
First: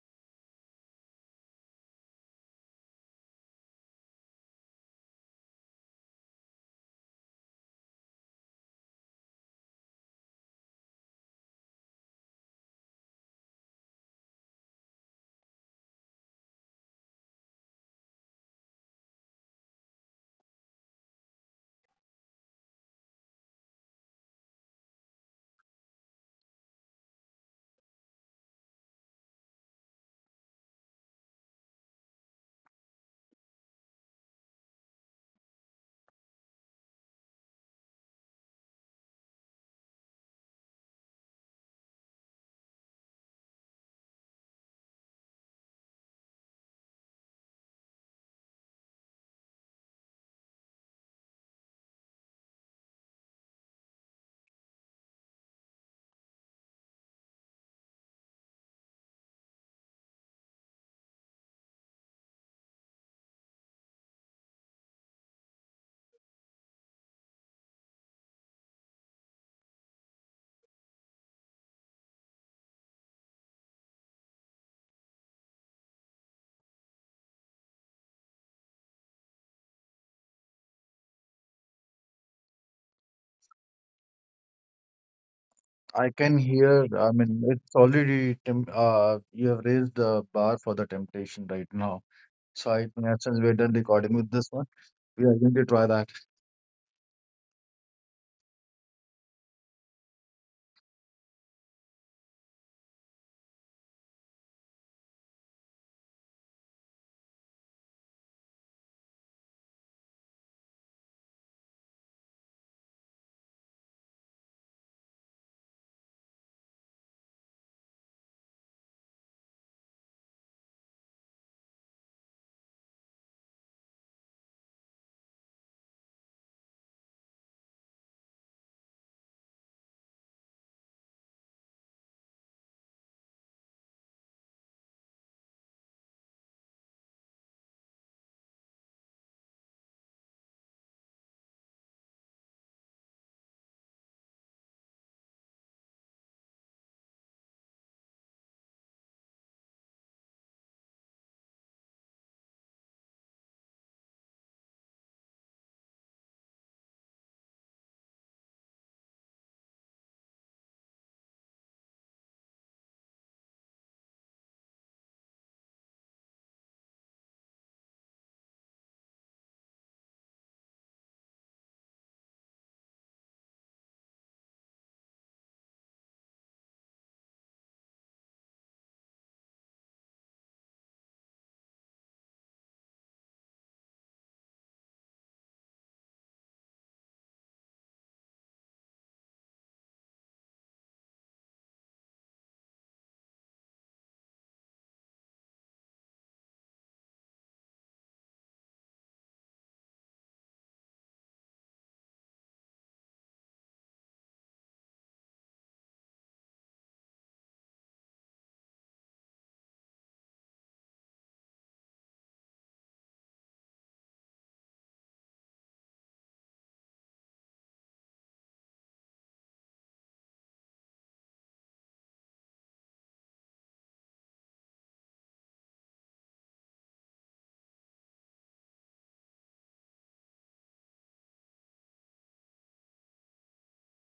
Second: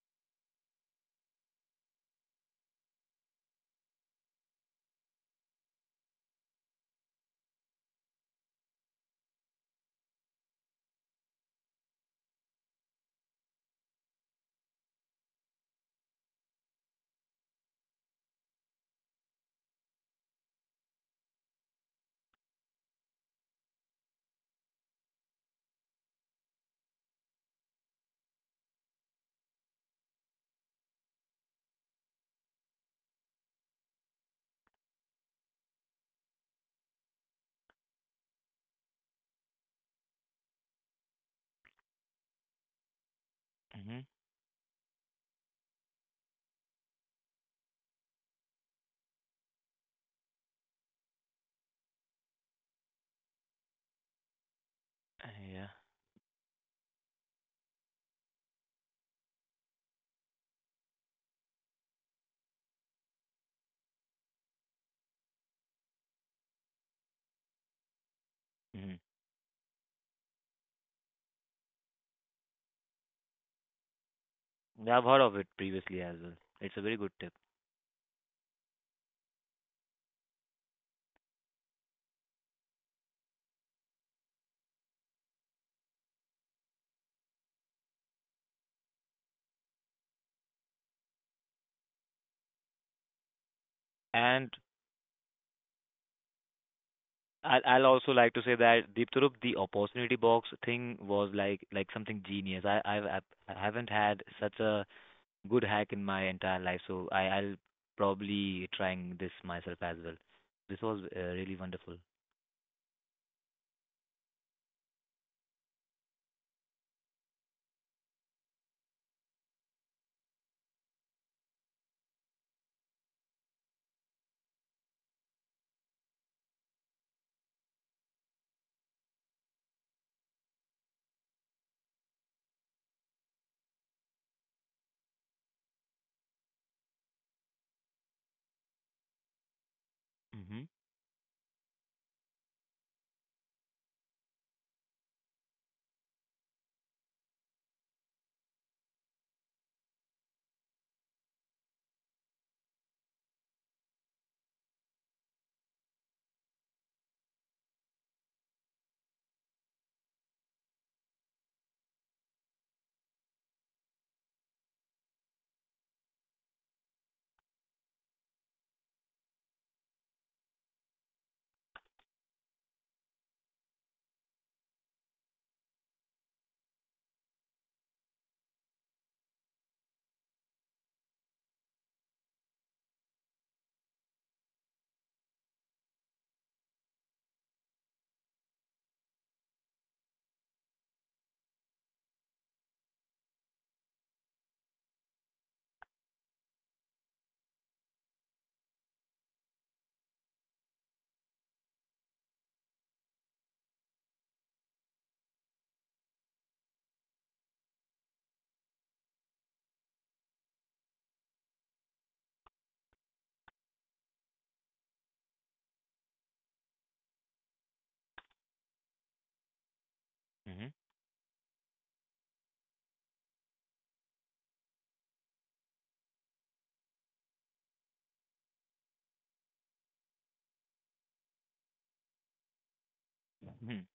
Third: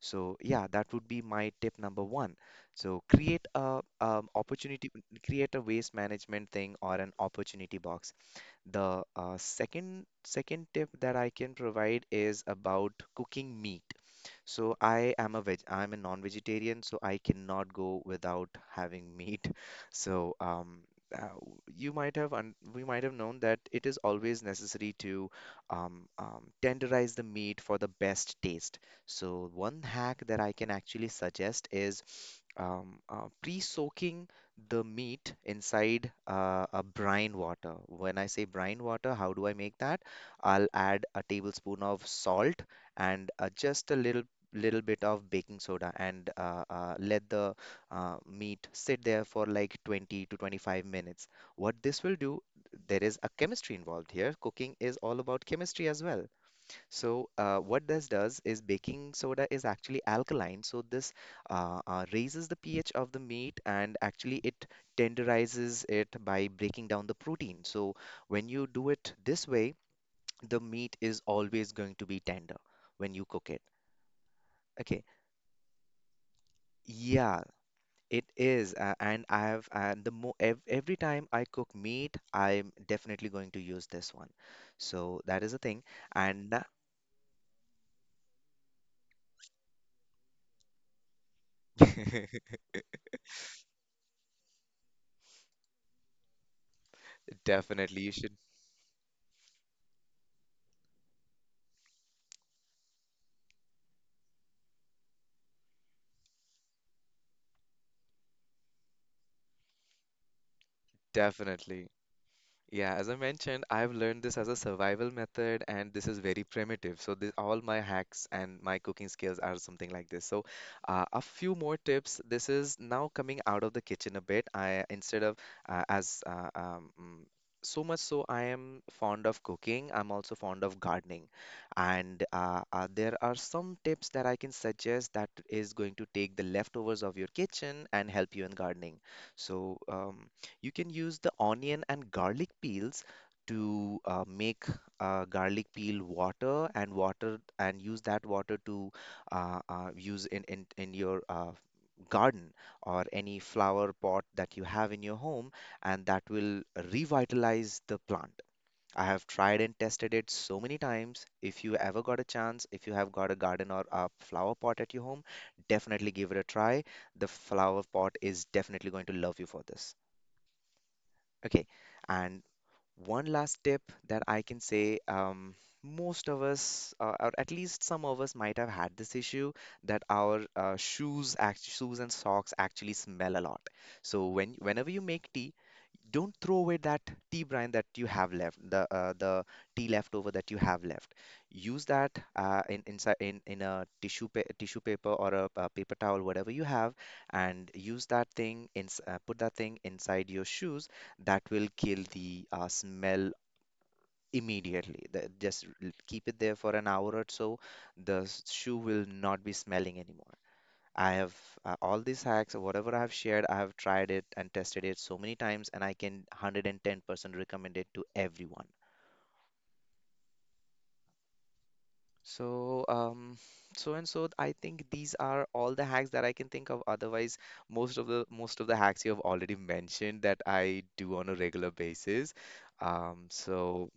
Speaker 3: So yeah, that would be my tip number one. So create a opportunity create a waste management thing or an opportunity box. The second tip that I can provide is about cooking meat. So I'm a non-vegetarian, so I cannot go without having meat. So uh, you might have un we might have known that it is always necessary to tenderize the meat for the best taste. So one hack that I can actually suggest is pre-soaking the meat inside a brine water. When I say brine water, how do I make that? I'll add a tablespoon of salt and just a
Speaker 2: Mhm.
Speaker 3: little bit of baking soda and let the meat sit there for like 20 to 25 minutes. What this will do, there is a chemistry involved here. Cooking is all about
Speaker 2: Yeah.
Speaker 3: chemistry as well. So, what this does is baking soda is actually alkaline. So, this raises the pH of the meat, and actually it tenderizes it by breaking down the protein. So, when you do
Speaker 2: Mhm.
Speaker 3: it this way, the meat is always going to be tender when you cook it.
Speaker 2: Yeah,
Speaker 3: Okay.
Speaker 2: I've heard of it previously as well. It's a very good tip.
Speaker 3: Yeah, it is, and I have, and the mo ev every time I cook meat, I'm definitely going to use this one. So that is the thing,
Speaker 1: I can
Speaker 3: and
Speaker 1: hear, I mean, it's already temp you have raised the bar for the temptation right now. So I think as well we're done recording with this
Speaker 2: And
Speaker 1: one. We are going to try that.
Speaker 2: I I'll
Speaker 3: Definitely,
Speaker 2: also
Speaker 3: you
Speaker 2: like
Speaker 3: should
Speaker 2: to say that Deepthurup, the opportunity box thing was like something genius. I've I haven't had such a good hack in my entire life, so I I'll probably trying this myself as well. This was really
Speaker 3: definitely.
Speaker 2: wonderful.
Speaker 3: Yeah, as I mentioned, I've learned this as a survival method, and this is very primitive. So, this, all my hacks and my cooking skills are something like this. So, a few more tips. This is now coming out of the kitchen a bit. I instead of uh, as uh, um, mm, so much so, I am fond of cooking. I'm also fond of gardening, and there are some tips that I can suggest that is going to take the leftovers of your kitchen and help you in gardening. So.
Speaker 2: Mhm.
Speaker 3: You can use the onion and garlic peels to make garlic peel water and water and use that water to use in your garden or any flower pot that you have in your home, and that will revitalize the plant. I have tried and tested it so many times. If you ever got a chance, if you have got a garden or a flower pot at your home, definitely give it a try. The flower pot is definitely going to love you for this. Okay, and one last tip that I can say, most of us, or at least some of us, might have had this issue that our shoes and socks actually smell a lot. So whenever you make tea, don't throw away that tea brine that you have left, the tea leftover that you have left. Use that, in inside in a tissue paper or a, paper towel, whatever you have, and use that thing in, put that thing inside your shoes. That will kill the smell immediately. The, keep it there for an hour or so, the shoe will not be smelling anymore. I have all these hacks, whatever I have shared, I have tried it and tested it so many times, and I can 110% recommend it to everyone.
Speaker 2: Mhm.
Speaker 3: So, I think these are all the hacks that I can think of. Otherwise, most of the hacks you have already mentioned that I do on a regular basis. Um,
Speaker 2: Mhm.
Speaker 3: so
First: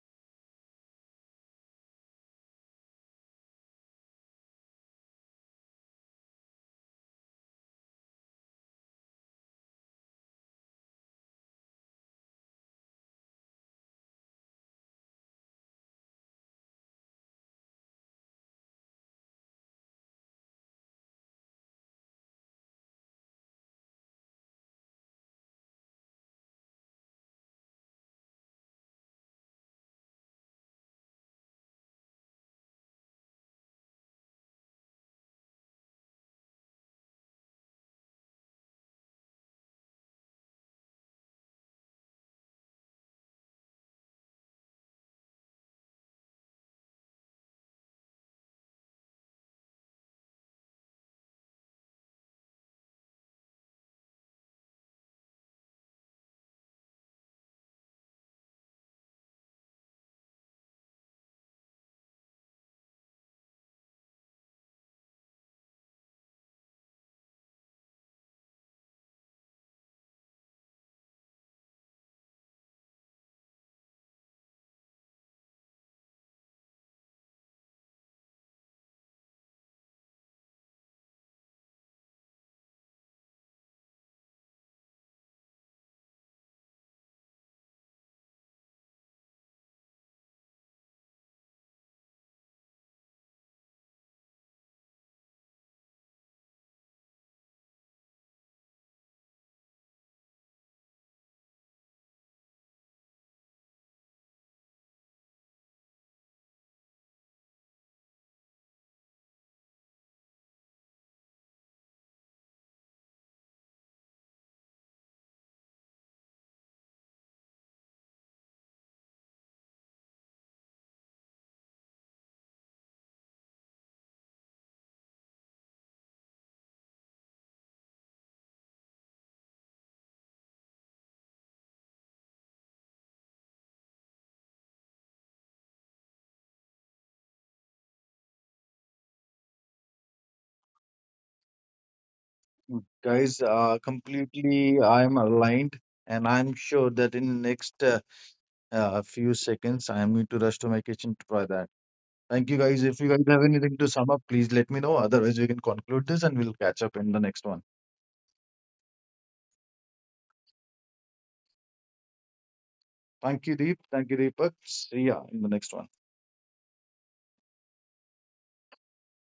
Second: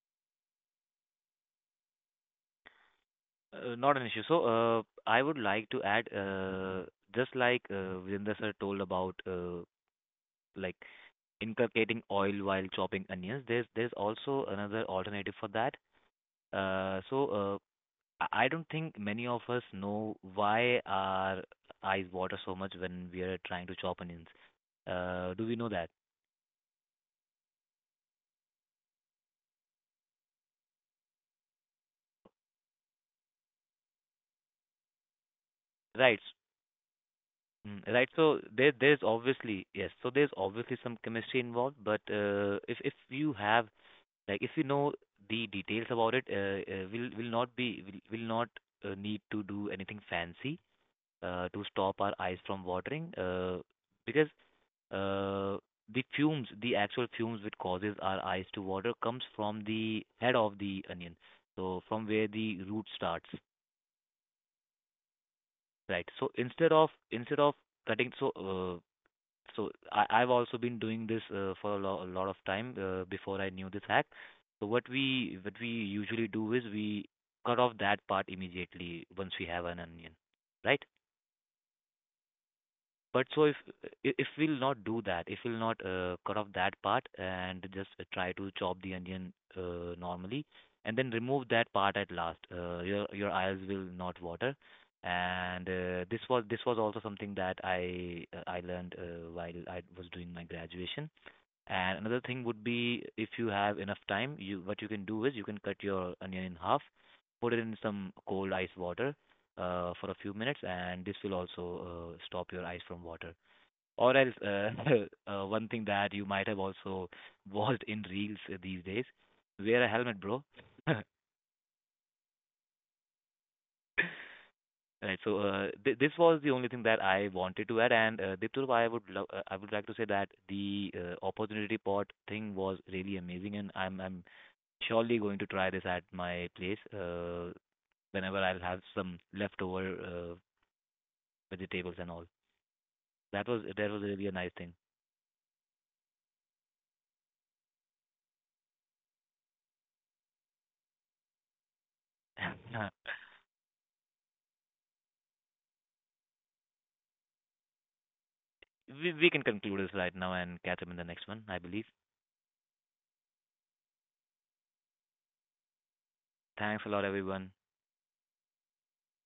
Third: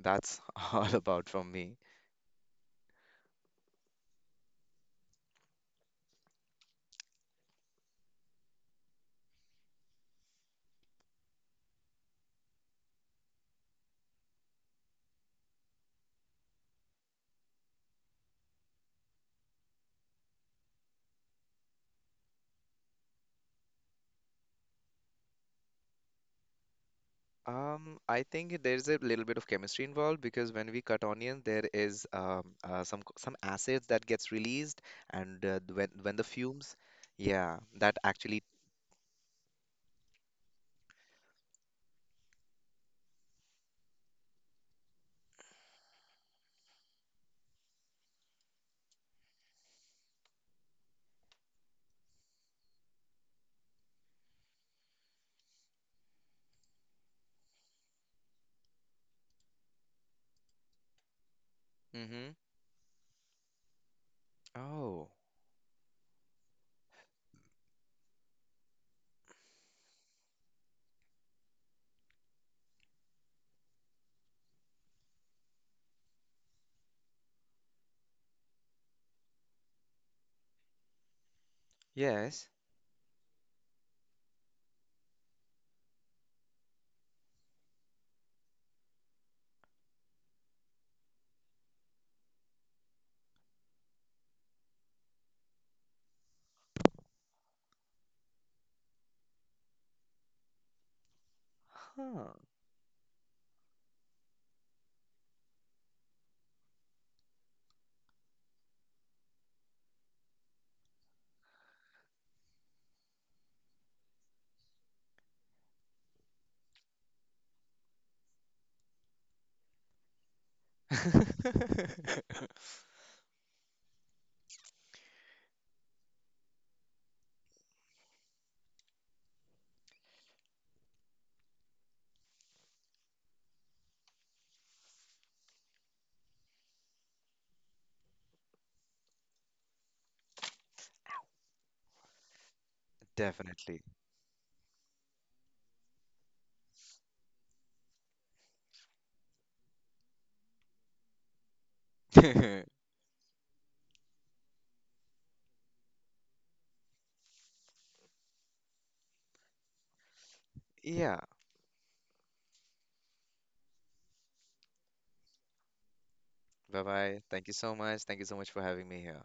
Speaker 3: that's all about from me.
Speaker 2: Not an issue. So, I would like to add, just like Virendra sir told about, like inculcating oil while chopping onions. There's also another alternative for that. Uh, so uh, I don't think many of us know why our eyes water so much when we are trying to chop onions. Do we know that?
Speaker 3: I think there's a little bit of chemistry involved because when we cut onion, there is some acids that gets released, and when
Speaker 2: Right.
Speaker 3: the fumes, yeah, that
Speaker 2: Right. So
Speaker 3: actually.
Speaker 2: there, there's obviously yes. So there's obviously some chemistry involved, but if you have, like, if you know the details about it, we'll, will not be, will not need to do anything fancy to stop our eyes from watering, because uh, the fumes, the actual fumes which causes our eyes to water comes from the head of the onion, so from where
Speaker 3: hmm
Speaker 2: the root starts,
Speaker 3: Oh,
Speaker 2: right? So instead of cutting, uh, So I, I've also been doing this for a, a lot of time before I knew this hack. So what we usually do is we cut off that part immediately once we have an onion, right?
Speaker 3: Yes.
Speaker 2: But so if we'll not do that, if we'll not cut off that part and just try to chop the onion normally, and then remove that part at last, your eyes will not water. And this was also something that I learned while I was doing my graduation. And another
Speaker 3: huh.
Speaker 2: thing would be if you have enough time, you what you can do is you can cut your onion in half, put it in some cold ice water for a few minutes, and this will also stop your eyes from water. Or else, one thing that you might have also watched in reels these days, wear a helmet, bro. Right. So th this was the only thing that I wanted to add, and Diptur, I would lo I would like to say that the opportunity pot thing was really amazing, and I'm surely going to try this at my place whenever I'll have some leftover vegetables and all.
Speaker 1: Mm. Guys,
Speaker 2: That was
Speaker 3: Definitely.
Speaker 2: that was really a nice
Speaker 1: completely
Speaker 2: thing.
Speaker 1: I'm aligned, and I'm sure that in next few seconds I'm going to rush to my kitchen to try that. Thank you, guys. If you guys have anything to sum up, please let me know. Otherwise, we can conclude this and we'll catch up in the next one.
Speaker 2: We can conclude this right now and catch up in the
Speaker 3: Yeah.
Speaker 2: next one, I believe.
Speaker 1: Thank you, Deep. Thank you, Deepak. See ya in the next one.
Speaker 3: Bye
Speaker 2: Thanks a lot,
Speaker 3: bye. Thank
Speaker 2: everyone.
Speaker 3: you so much. Thank you so much for having me here.